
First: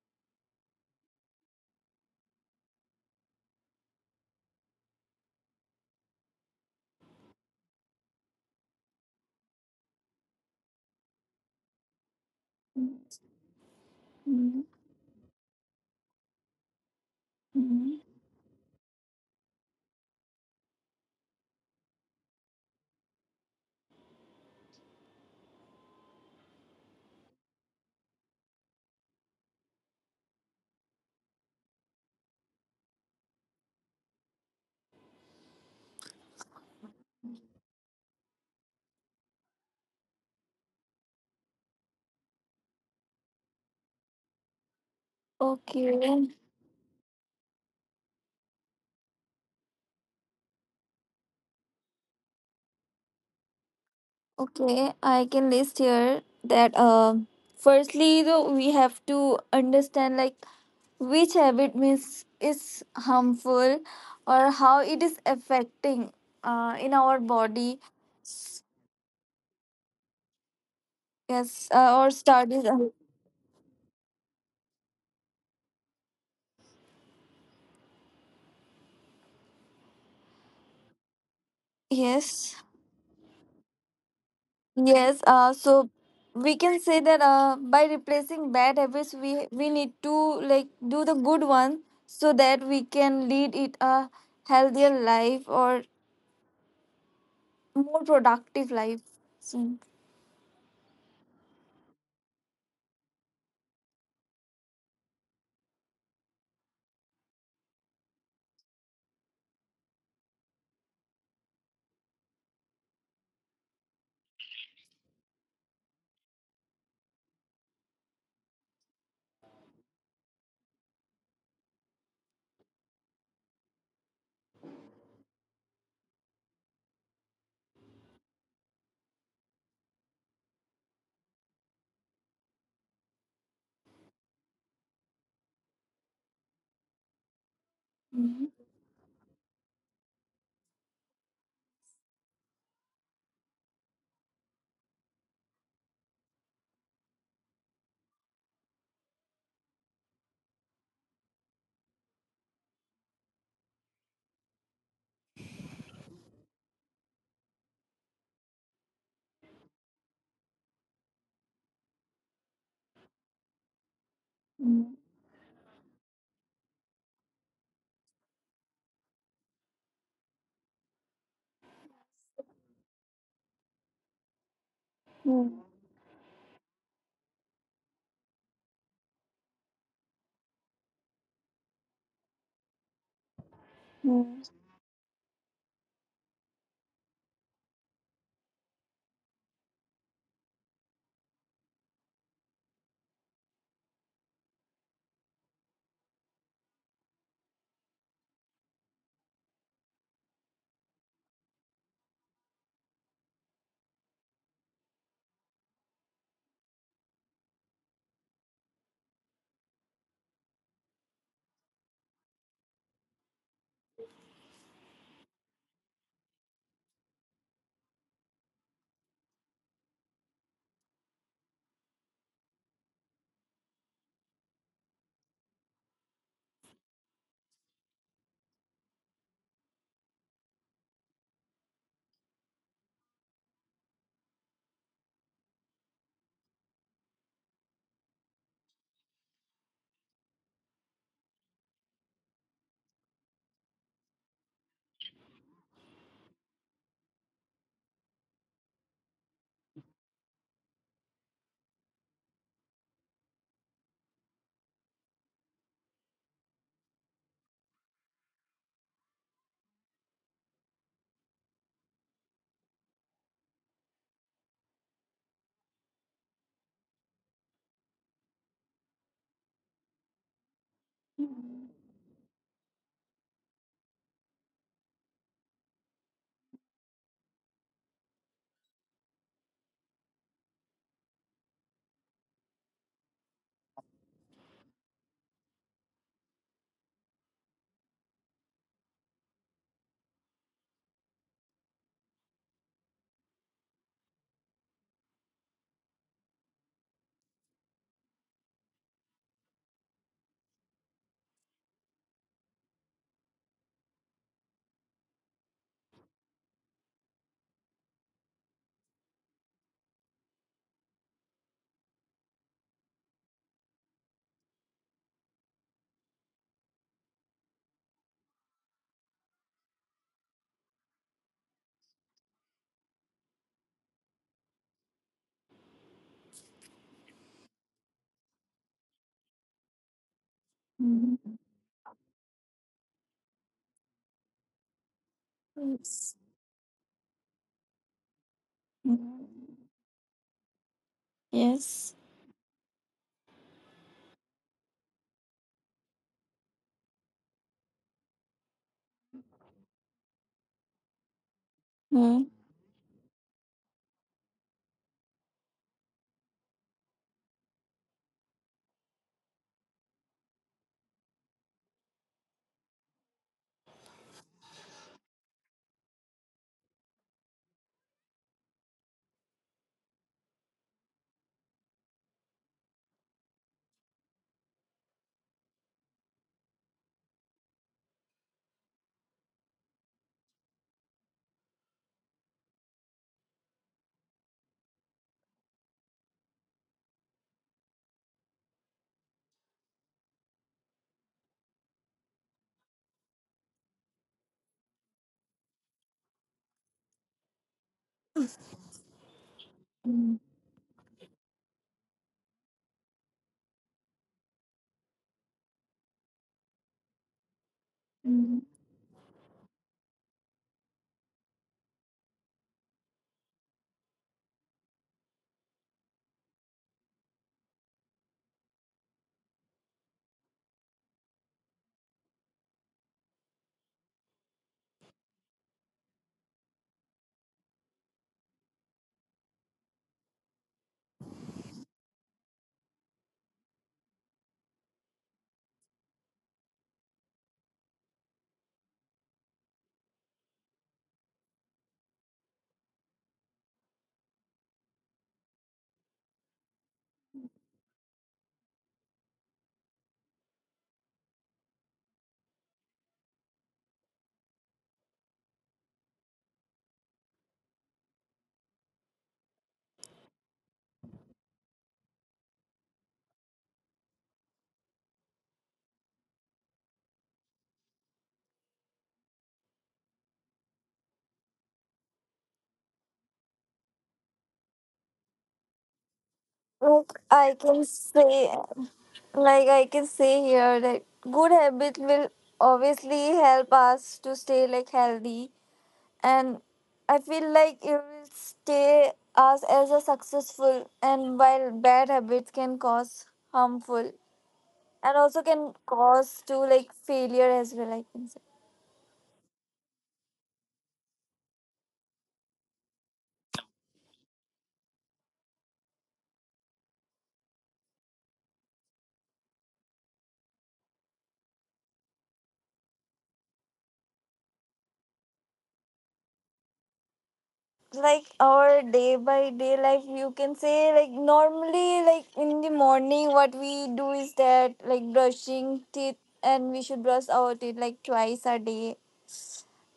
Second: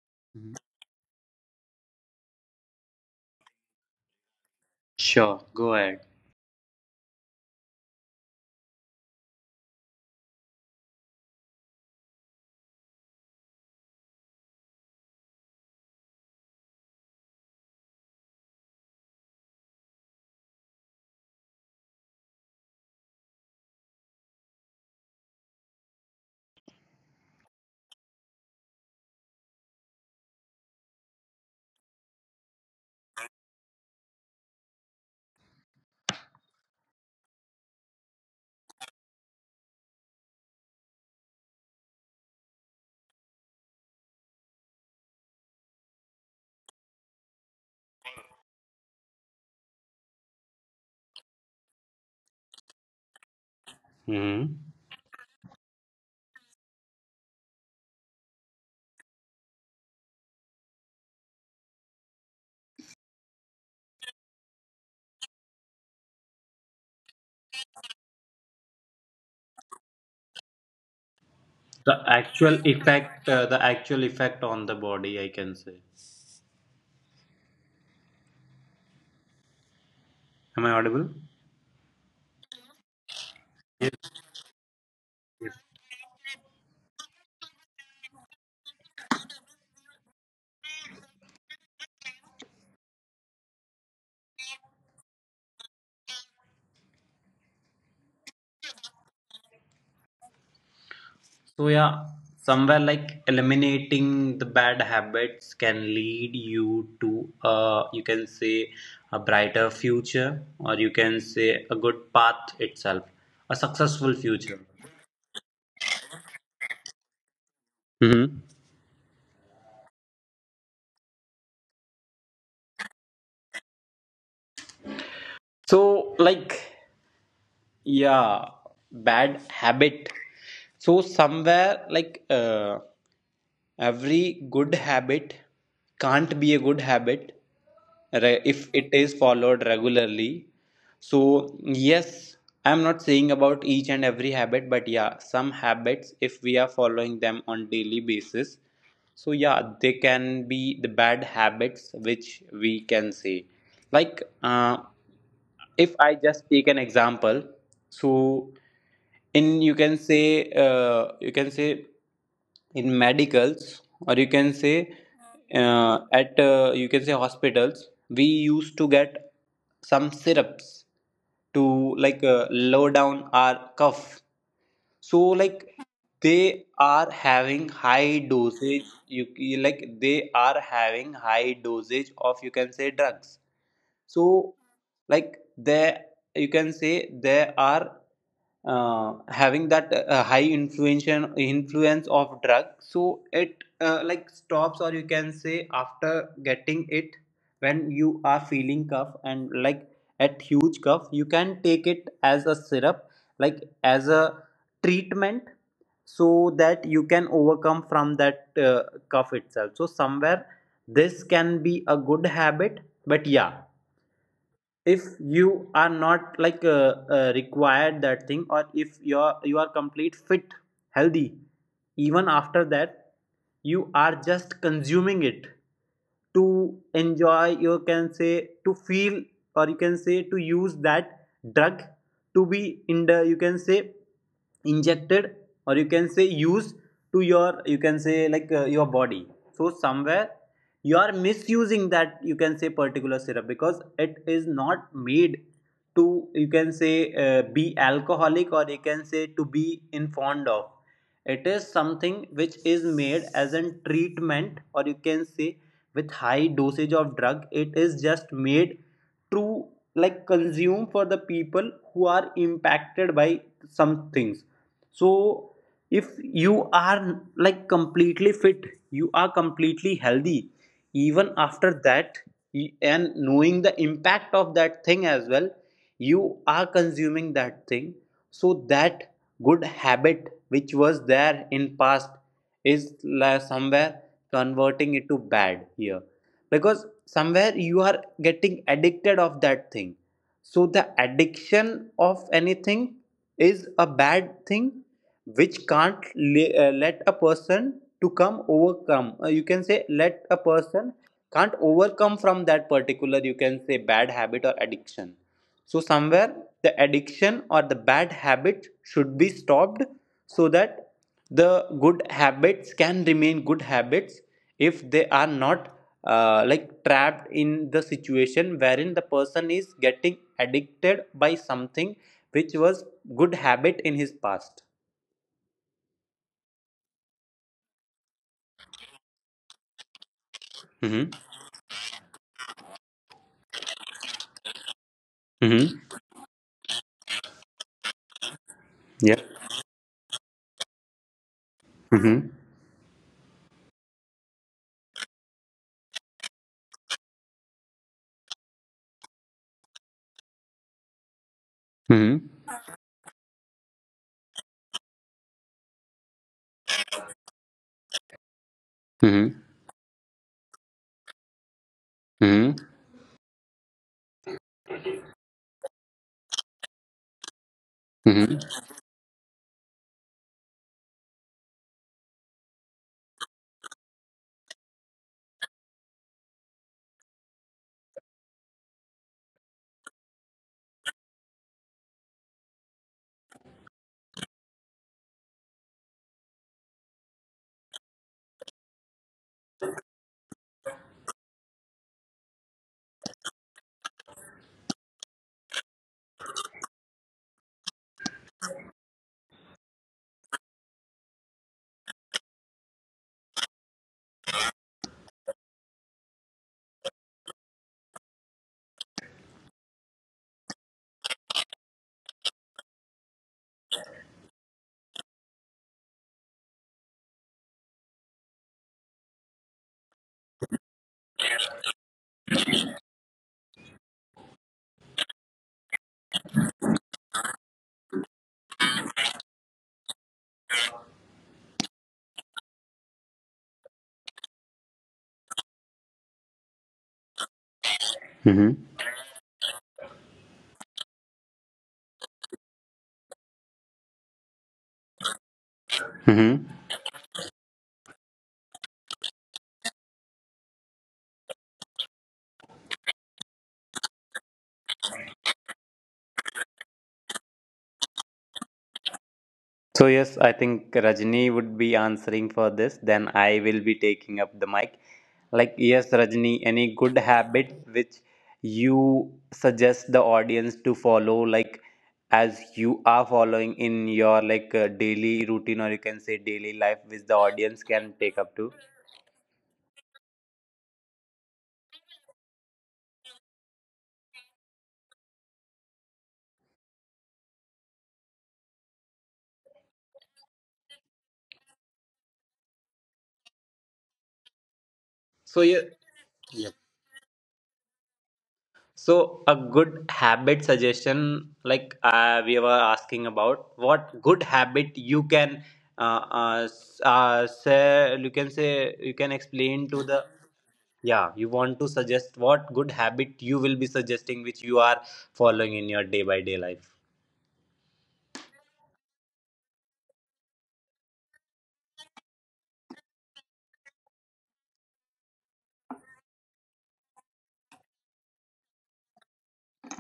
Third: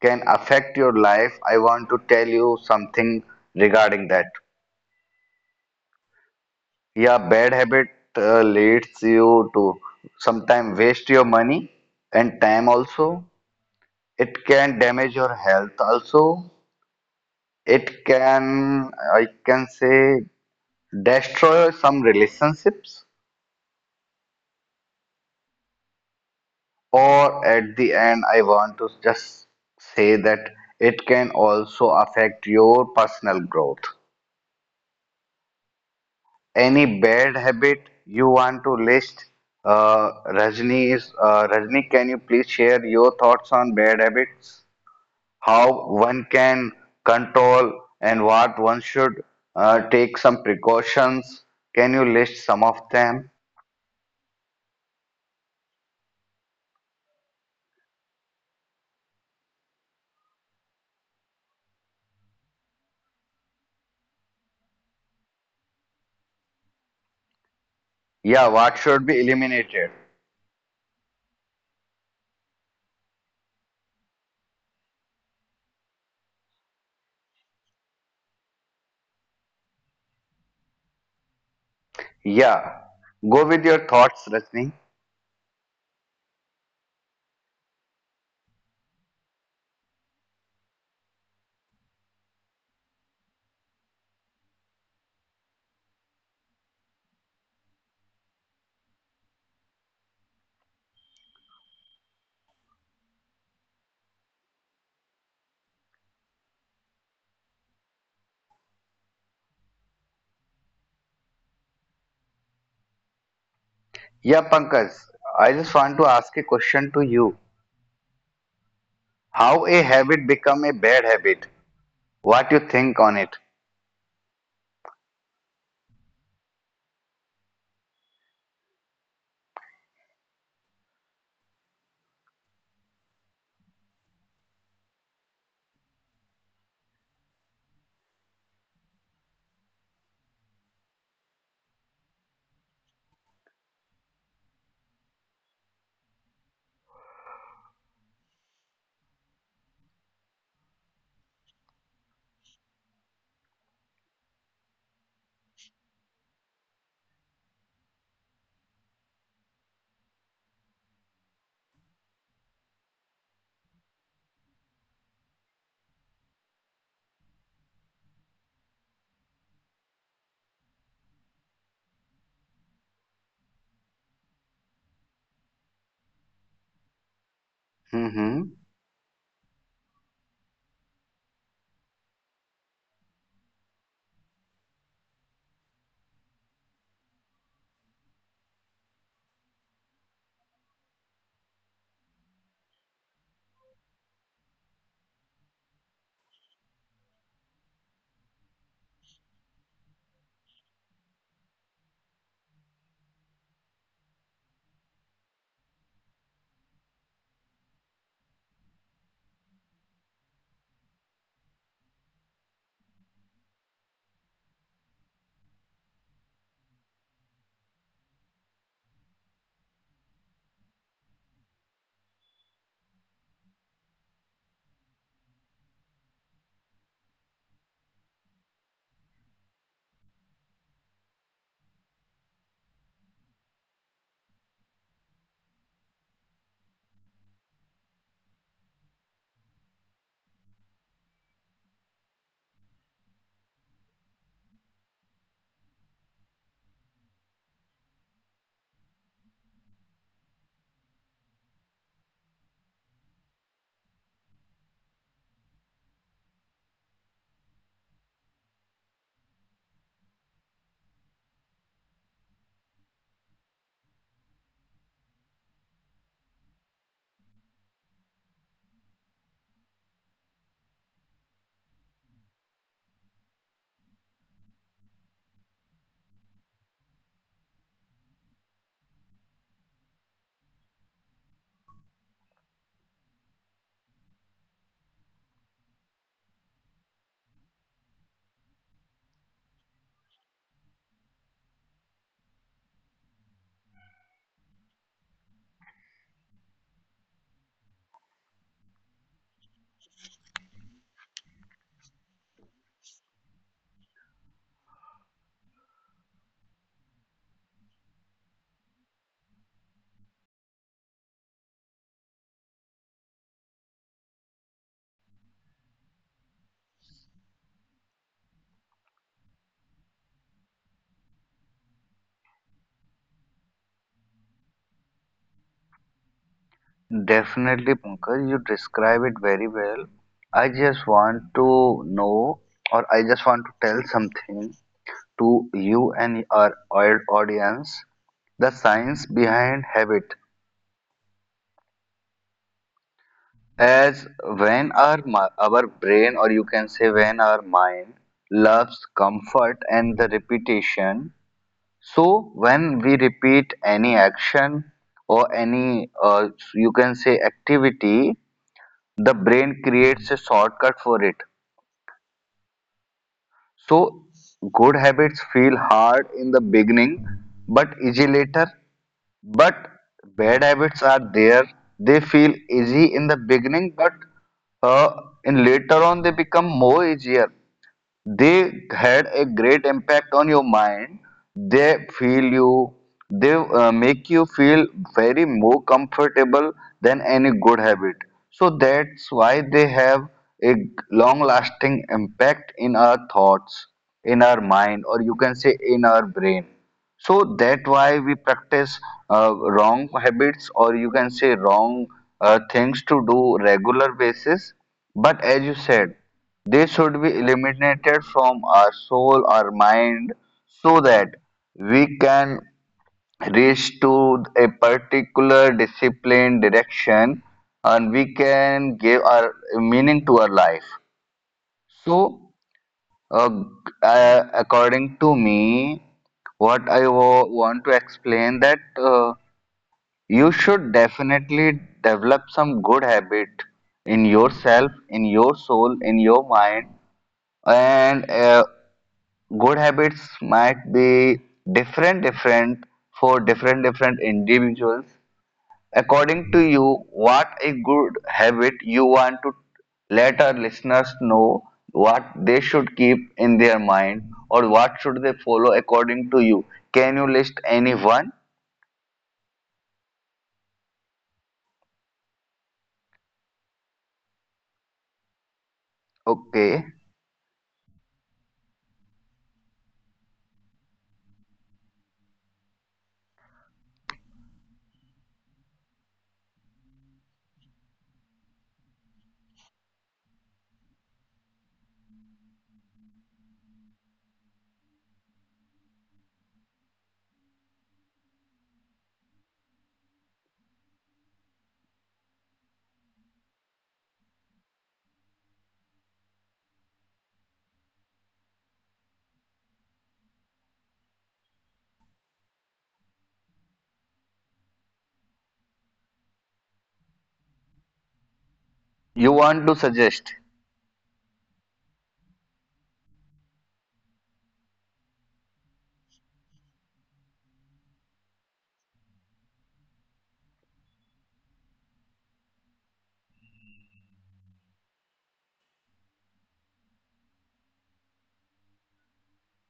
Speaker 3: can
Speaker 1: mm-hmm.
Speaker 3: affect your life, I want to tell you something regarding that.
Speaker 1: Sure, go ahead.
Speaker 3: Yeah, bad habit leads you to sometimes waste your money and time also. It
Speaker 2: mm,
Speaker 3: can damage your health also.
Speaker 2: mm.
Speaker 3: It can, I can say, destroy some relationships. Or at the end, I want to just say that it can also affect your personal growth. Any bad habit you want to list? Rajni, can you please share your thoughts on bad habits? How
Speaker 2: Okay.
Speaker 3: one can control and what one should take some precautions? Can you list some of them?
Speaker 1: Hmm.
Speaker 2: Okay, I can list here that firstly though we have to understand like which habit means is harmful or how it is affecting in our body.
Speaker 3: Yeah,
Speaker 2: S-
Speaker 3: what should be eliminated?
Speaker 2: yes, or studies. Uh,
Speaker 1: The actual effect on the body, I can say. Am I audible?
Speaker 2: yes,
Speaker 3: Yeah, go with your thoughts, Rajni.
Speaker 2: yes. So we can say that by replacing bad habits, we need to like do the good one so that we can lead it a healthier life or more productive life. Mm.
Speaker 1: So yeah, somewhere like eliminating the bad habits can lead you to you can say a brighter future, or you can say a good path itself, a successful
Speaker 3: Yeah,
Speaker 1: future.
Speaker 3: Pankaj, I just want to ask a question to you.
Speaker 1: Hmm.
Speaker 3: How a habit become a bad habit? What you think on it?
Speaker 1: So like. Yeah, bad habit, so somewhere like every good habit can't be a good habit
Speaker 2: Mm.
Speaker 1: if it is followed regularly. So yes, I'm not saying about each and every habit, but yeah, some habits, if we are following them on daily basis, so yeah, they can be the bad habits which we can say, like if I just take an example. So in, you can say, you can say in medicals, or you can say at you can say hospitals, we used to get some syrups to like low down our cough. So
Speaker 2: Mm.
Speaker 1: like, they are having high
Speaker 3: Hmm.
Speaker 1: dosage, like they are having high dosage of, you can say, drugs. So
Speaker 2: Mm.
Speaker 1: like, there, you can say, there are having that high influence, influence of drug, so it like stops, or you can say, after getting it, when you are feeling cough and like at huge cough, you can take it as a syrup, like as a treatment, so that you can overcome from that cough itself. So somewhere this can be a good habit. But yeah, if you are not like required that thing, or if you are complete fit, healthy, even after that you are just consuming it to enjoy, you can say to feel, or you can say to use that drug to be in the, you can say, injected, or you can say used to your, you can say, like your body. So somewhere you are misusing that, you can say, particular syrup, because it is not made to, you can say, be alcoholic, or you can say to be in fond of. It is something which is made as a treatment, or you can say, with high dosage of drug, it is just made to like consume for the people who are impacted by some things. So if you are like completely fit, you are completely healthy, even after that, and knowing the impact of that thing as well, you are consuming that thing, so that good habit which was there in past is like somewhere converting it to bad here, because somewhere you are getting addicted of that thing. So the addiction of anything is a bad thing, which can't le- let a person to come overcome, you can say, let a person can't overcome from that particular, you can say, bad habit or addiction. So somewhere the addiction or the bad habit should be stopped, so that the good habits can remain good habits if they are not like trapped in the situation wherein the person is getting addicted by something which was good habit in his past.
Speaker 3: Definitely, Pankaj, you describe it very well. I just
Speaker 1: Mhm.
Speaker 2: Mm.
Speaker 3: want to know, or I just want to tell something to
Speaker 2: Mm.
Speaker 1: Mm-hmm.
Speaker 3: you
Speaker 2: Yes.
Speaker 3: and our audience. The
Speaker 1: Yeah.
Speaker 2: Mm.
Speaker 3: science behind habit,
Speaker 2: Yes.
Speaker 1: Mm-hmm.
Speaker 3: as when our brain, or you can say when our mind loves comfort and the repetition. So
Speaker 2: Mm.
Speaker 1: Mm-hmm.
Speaker 3: when we repeat any action or any, you can say activity, the
Speaker 1: Mm-hmm.
Speaker 3: brain creates a shortcut for it.
Speaker 1: Mm-hmm.
Speaker 3: So good habits feel hard in the beginning, but easy
Speaker 1: Mm-hmm.
Speaker 3: later. But bad habits are there. They feel easy in the beginning, but uh, in later on they become more easier. They had a great impact on your mind, they feel you, they make you feel very more comfortable than any good habit. So that's why they have a long lasting impact in our thoughts, in our mind, or you can say in our brain. So that why we practice wrong
Speaker 2: Mm.
Speaker 3: habits, or you can say wrong things to do regular basis. But as you said, they should be
Speaker 2: Mm.
Speaker 3: eliminated from our soul, our mind, so that we can reach to a particular discipline direction, and we can give our meaning to our life. So uh, according to me, what I want to explain that you should definitely develop some good habit in yourself, in your soul, in your mind,
Speaker 1: Mm-hmm.
Speaker 3: and good habits might be different, different for different, different individuals.
Speaker 1: Mm-hmm.
Speaker 3: According to you, what a good habit you want to let our listeners know, what they should keep in their mind, or what should they follow according to you? Can you list any one?
Speaker 1: So yes, I think Rajni would be answering for this. Then I will be taking up the mic. Like yes, Rajni, any good
Speaker 3: Okay.
Speaker 1: habit which you suggest the audience to follow, like as you are following in your like daily routine, or you can say daily life,
Speaker 2: Like
Speaker 1: which the
Speaker 2: I
Speaker 1: audience
Speaker 2: can
Speaker 1: can take up
Speaker 2: say,
Speaker 1: to.
Speaker 2: like I can say here that good habit will obviously help us to stay like healthy, and I feel like it will stay us as a successful. And while bad habits can cause harmful and also can cause to like failure as well, I can say.
Speaker 1: So a good habit suggestion, like we were asking about, what good habit you can say, you can say, you can
Speaker 3: You
Speaker 1: explain
Speaker 3: want
Speaker 1: to
Speaker 3: to
Speaker 1: the,
Speaker 3: suggest?
Speaker 1: yeah, you want to suggest what good habit you will be suggesting, which you are following in your day by day life.
Speaker 2: Like our day by day life, you can say, like normally, like in the morning, what we do is that like brushing teeth, and we should brush our teeth like twice a day,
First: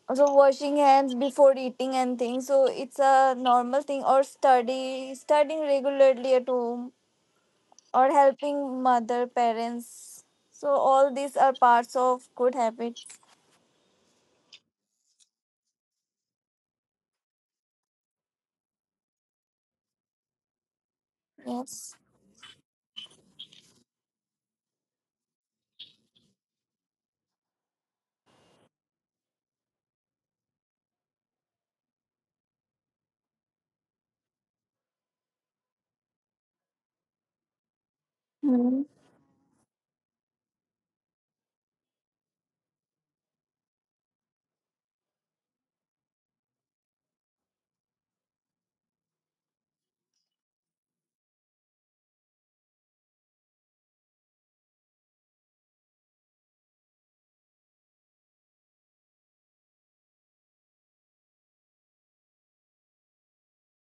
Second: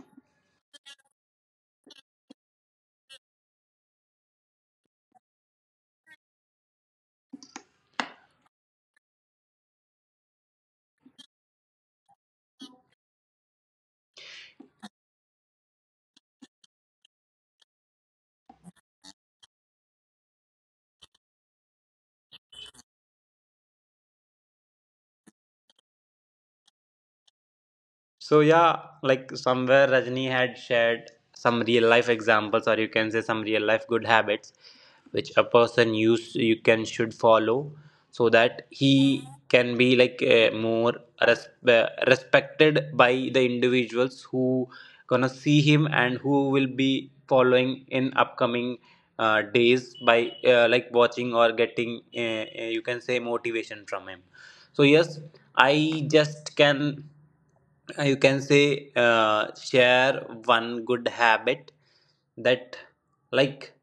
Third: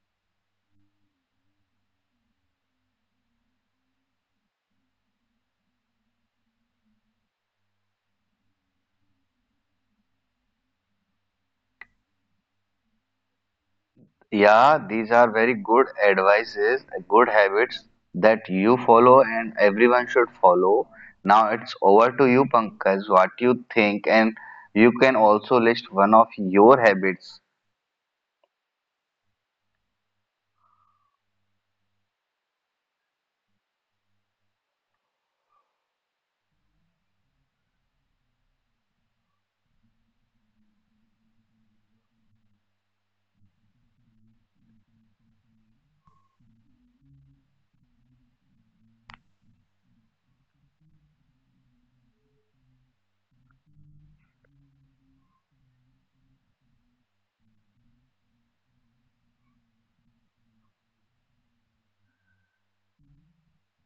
Speaker 2: also washing hands before eating and things, so it's a normal thing, or studying regularly at home or helping mother, parents, so all these are parts of good habits.
Speaker 3: Yeah, these are very good advices, good habits that you follow and everyone should follow. Now it's
Speaker 2: Yes.
Speaker 3: over to you, Pankaj, what you think, and you can also list one of your habits.
Speaker 1: So yeah, like somewhere Rajni had shared some real life examples, or you can say some real life good habits, which a person use you can should follow, so that
Speaker 2: Hmm.
Speaker 1: he can be like more respected by the individuals who gonna see him and who will be following in upcoming days by like watching or getting you can say motivation from him. So yes, I just can, you can say, share one good habit that, like,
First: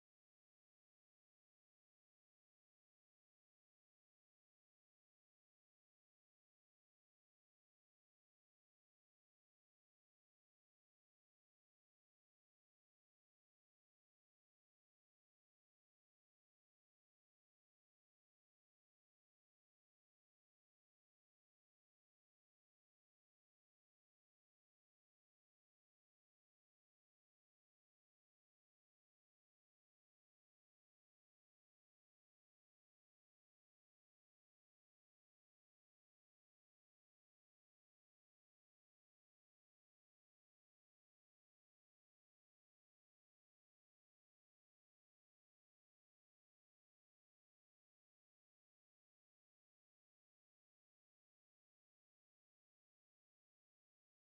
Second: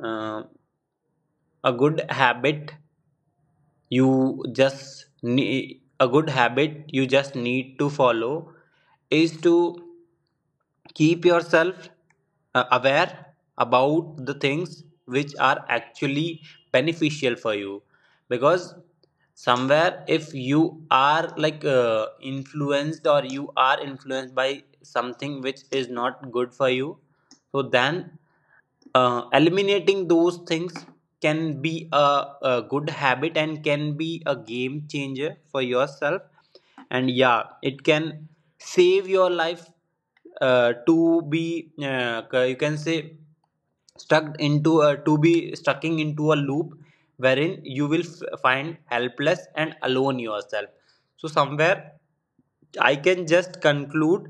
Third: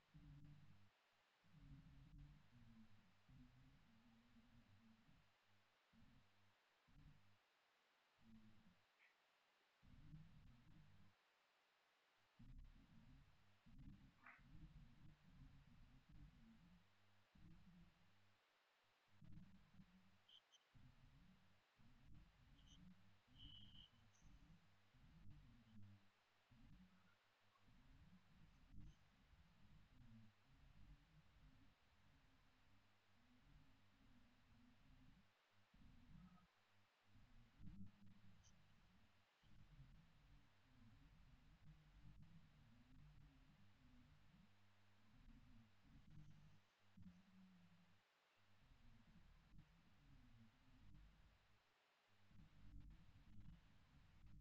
Speaker 1: uh, a good habit, you just need to follow, is to keep yourself aware about the things which are actually beneficial for you, because somewhere if you are like influenced, or you are influenced by something which is not good for you, so then eliminating those things can be a good habit and can be a game changer for yourself. And yeah, it can save your life, to be, you can say, to be stucking into a loop wherein you will find helpless and alone yourself. So somewhere I can just conclude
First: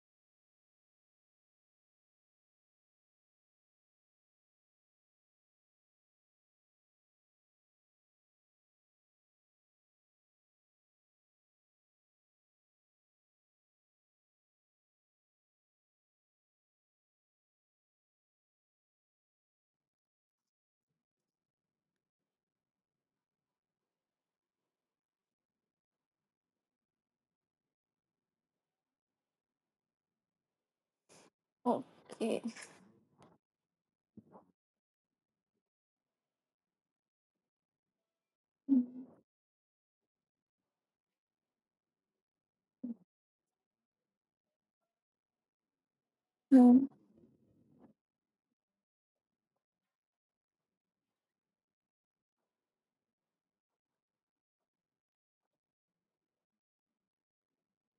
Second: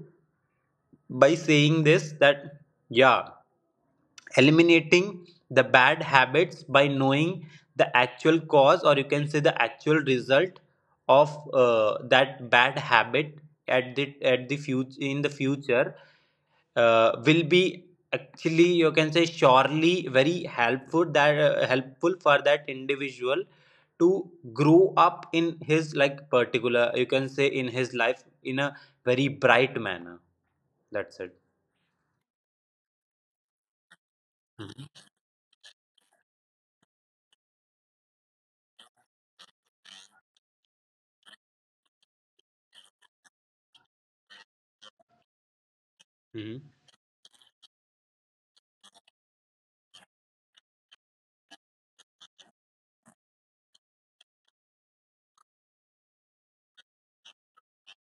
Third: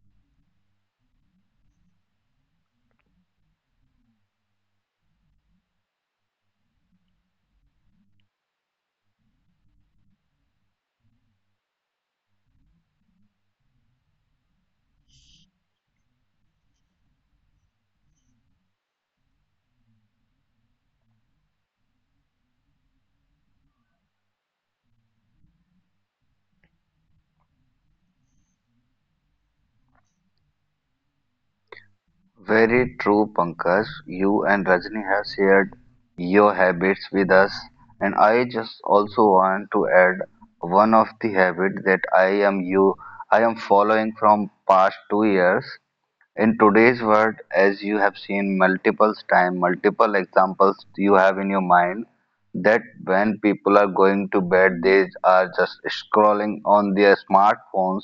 Speaker 1: by saying this that, yeah, eliminating the bad habits by knowing the actual cause, or you can say the actual result, of that bad habit at the future in the future will be actually, you can say, surely very helpful, that helpful for that individual to grow up in his like particular, you can say, in his life in a very bright manner. That's it.
Speaker 2: Okay.
Speaker 3: Very true, Pankaj. You and Rajni
Speaker 1: Hmm.
Speaker 3: have shared your habits with us, and I just
Speaker 2: Mm.
Speaker 3: also want to add one of the habit that I am following from past 2 years. In
Speaker 1: Hmm.
Speaker 3: today's world, as you have seen multiple time, multiple examples you have in your mind, that when people are going to bed, they are just scrolling on their smartphones,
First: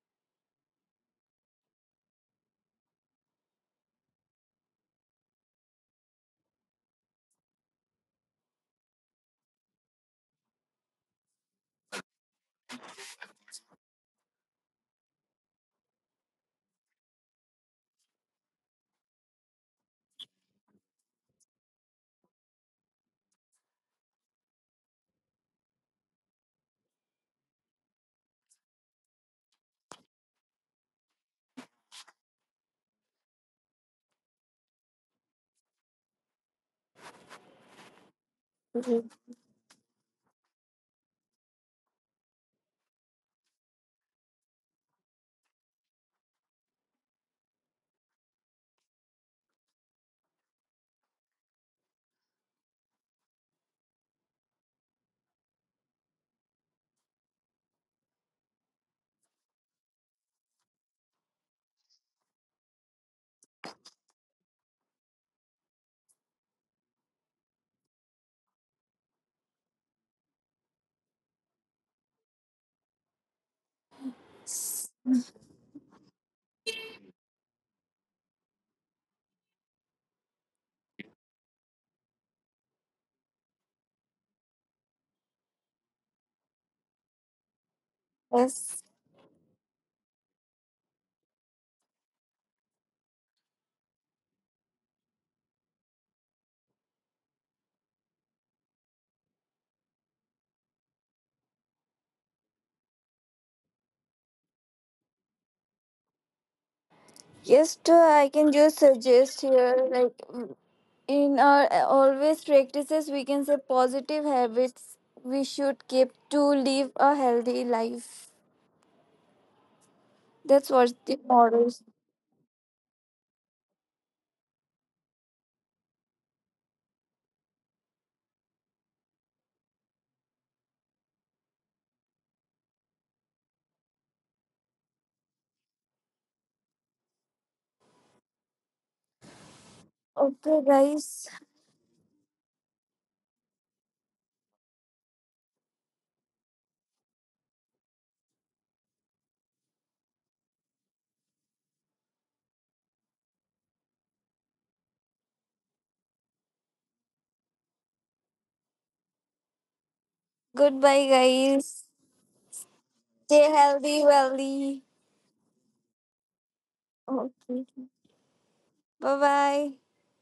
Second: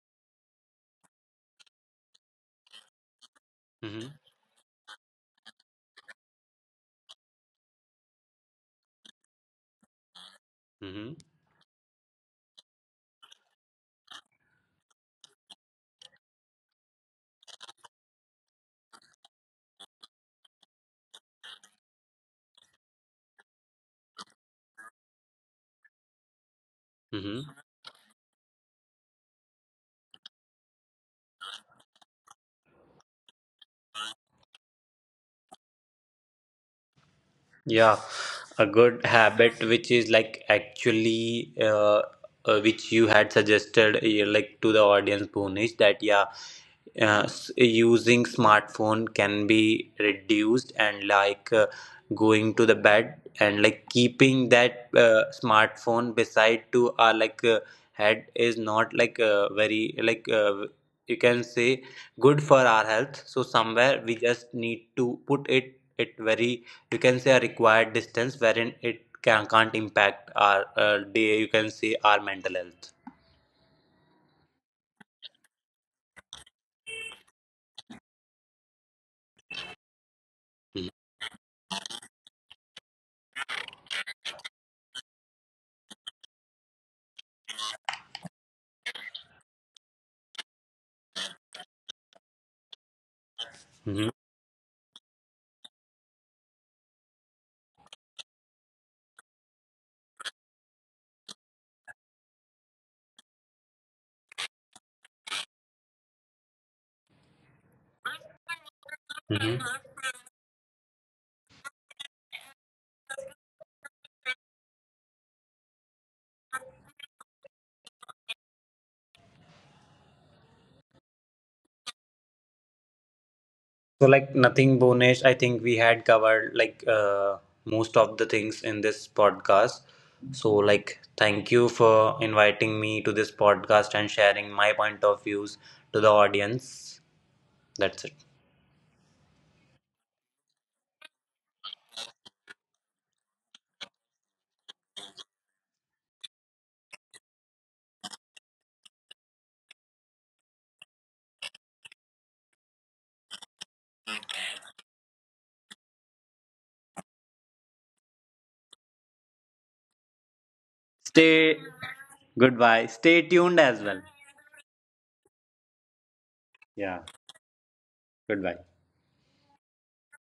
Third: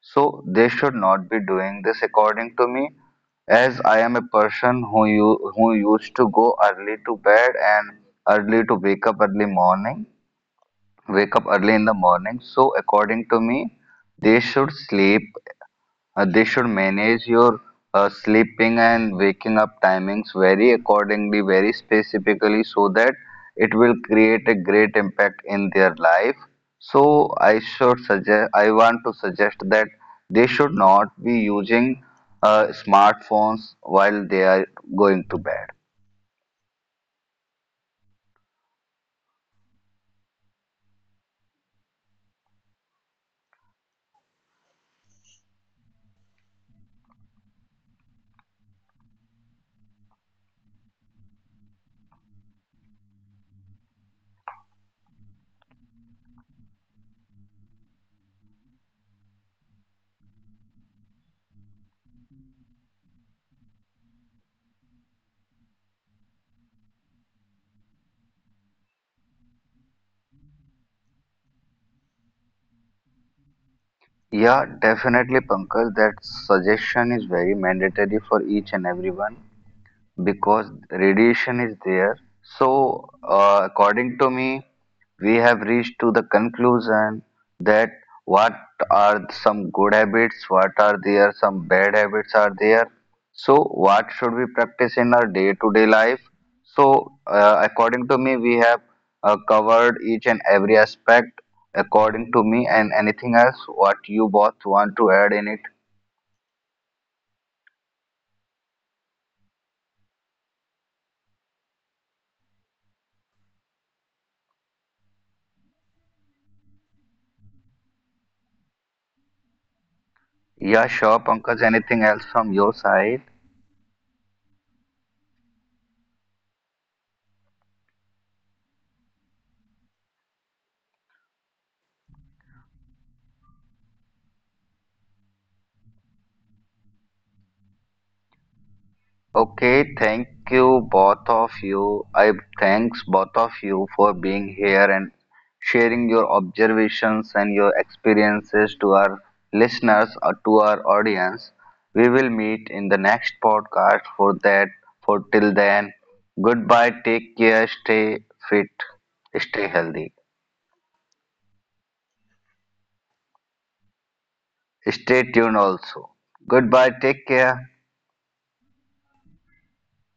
Speaker 3: so they should not be doing this according to me, as I
Speaker 1: Hmm.
Speaker 3: am a person who you who used to go early to bed and early to wake up early morning,
Speaker 1: Hmm.
Speaker 3: wake up early in the morning. So according to me, they should sleep, they should manage your sleeping and waking up timings very accordingly, very specifically, so that it will create a great impact in their life. So
Speaker 1: Hmm.
Speaker 3: I should suggest, I want to suggest that they should not be using smartphones while they are going to bed.
Speaker 1: Yeah, a good habit which is like actually which you had suggested like to the audience, Bhunesh, that yeah, uh, using smartphone can be reduced, and like going to the bed and like keeping that smartphone beside to our like head is not like very like, you can say, good for our health. So somewhere we just need to put it very, you can say, a required distance wherein it can't impact our day, you can say, our mental health.
Speaker 3: Yeah,
Speaker 2: Yes,
Speaker 3: definitely, Pankaj, that suggestion is very mandatory for each and everyone because radiation is there. So, according to me, we have reached to the conclusion that what
Speaker 2: yes.
Speaker 3: are some good habits, what are there, some bad habits are there. So,
Speaker 1: Mhm.
Speaker 3: what should we practice in our day-to-day life? So, according to me, we have covered each and every aspect according to me, and anything else what you both want to add in it?
Speaker 2: Yes, too, I can just suggest
Speaker 1: Mhm. Mhm.
Speaker 2: here, like, mm, in our always practices, we can say positive habits we should keep to live a healthy life. That's what
Speaker 3: Yeah,
Speaker 2: the
Speaker 3: sure, Pankaj,
Speaker 2: morals.
Speaker 3: anything else from your side?
Speaker 1: So like nothing, Bonish. I think we had covered like most of the things in this podcast. So like, thank you for inviting me to this podcast and sharing my point of views to the audience. That's it.
Speaker 3: Okay, thank
Speaker 2: Okay,
Speaker 3: you
Speaker 2: guys.
Speaker 3: both of you. I Thanks both of you for being here and sharing your observations and your experiences to our listeners or to our audience. We will meet in the next podcast for that. For till then, goodbye, take care, stay fit, stay healthy.
Speaker 2: Goodbye,
Speaker 1: Stay,
Speaker 2: guys.
Speaker 1: goodbye. Stay
Speaker 2: Stay
Speaker 1: tuned as well.
Speaker 2: healthy, wealthy.
Speaker 3: Stay tuned also. Goodbye,
Speaker 1: Yeah.
Speaker 3: take
Speaker 2: Okay.
Speaker 3: care.
Speaker 1: Goodbye.
Speaker 2: Bye bye.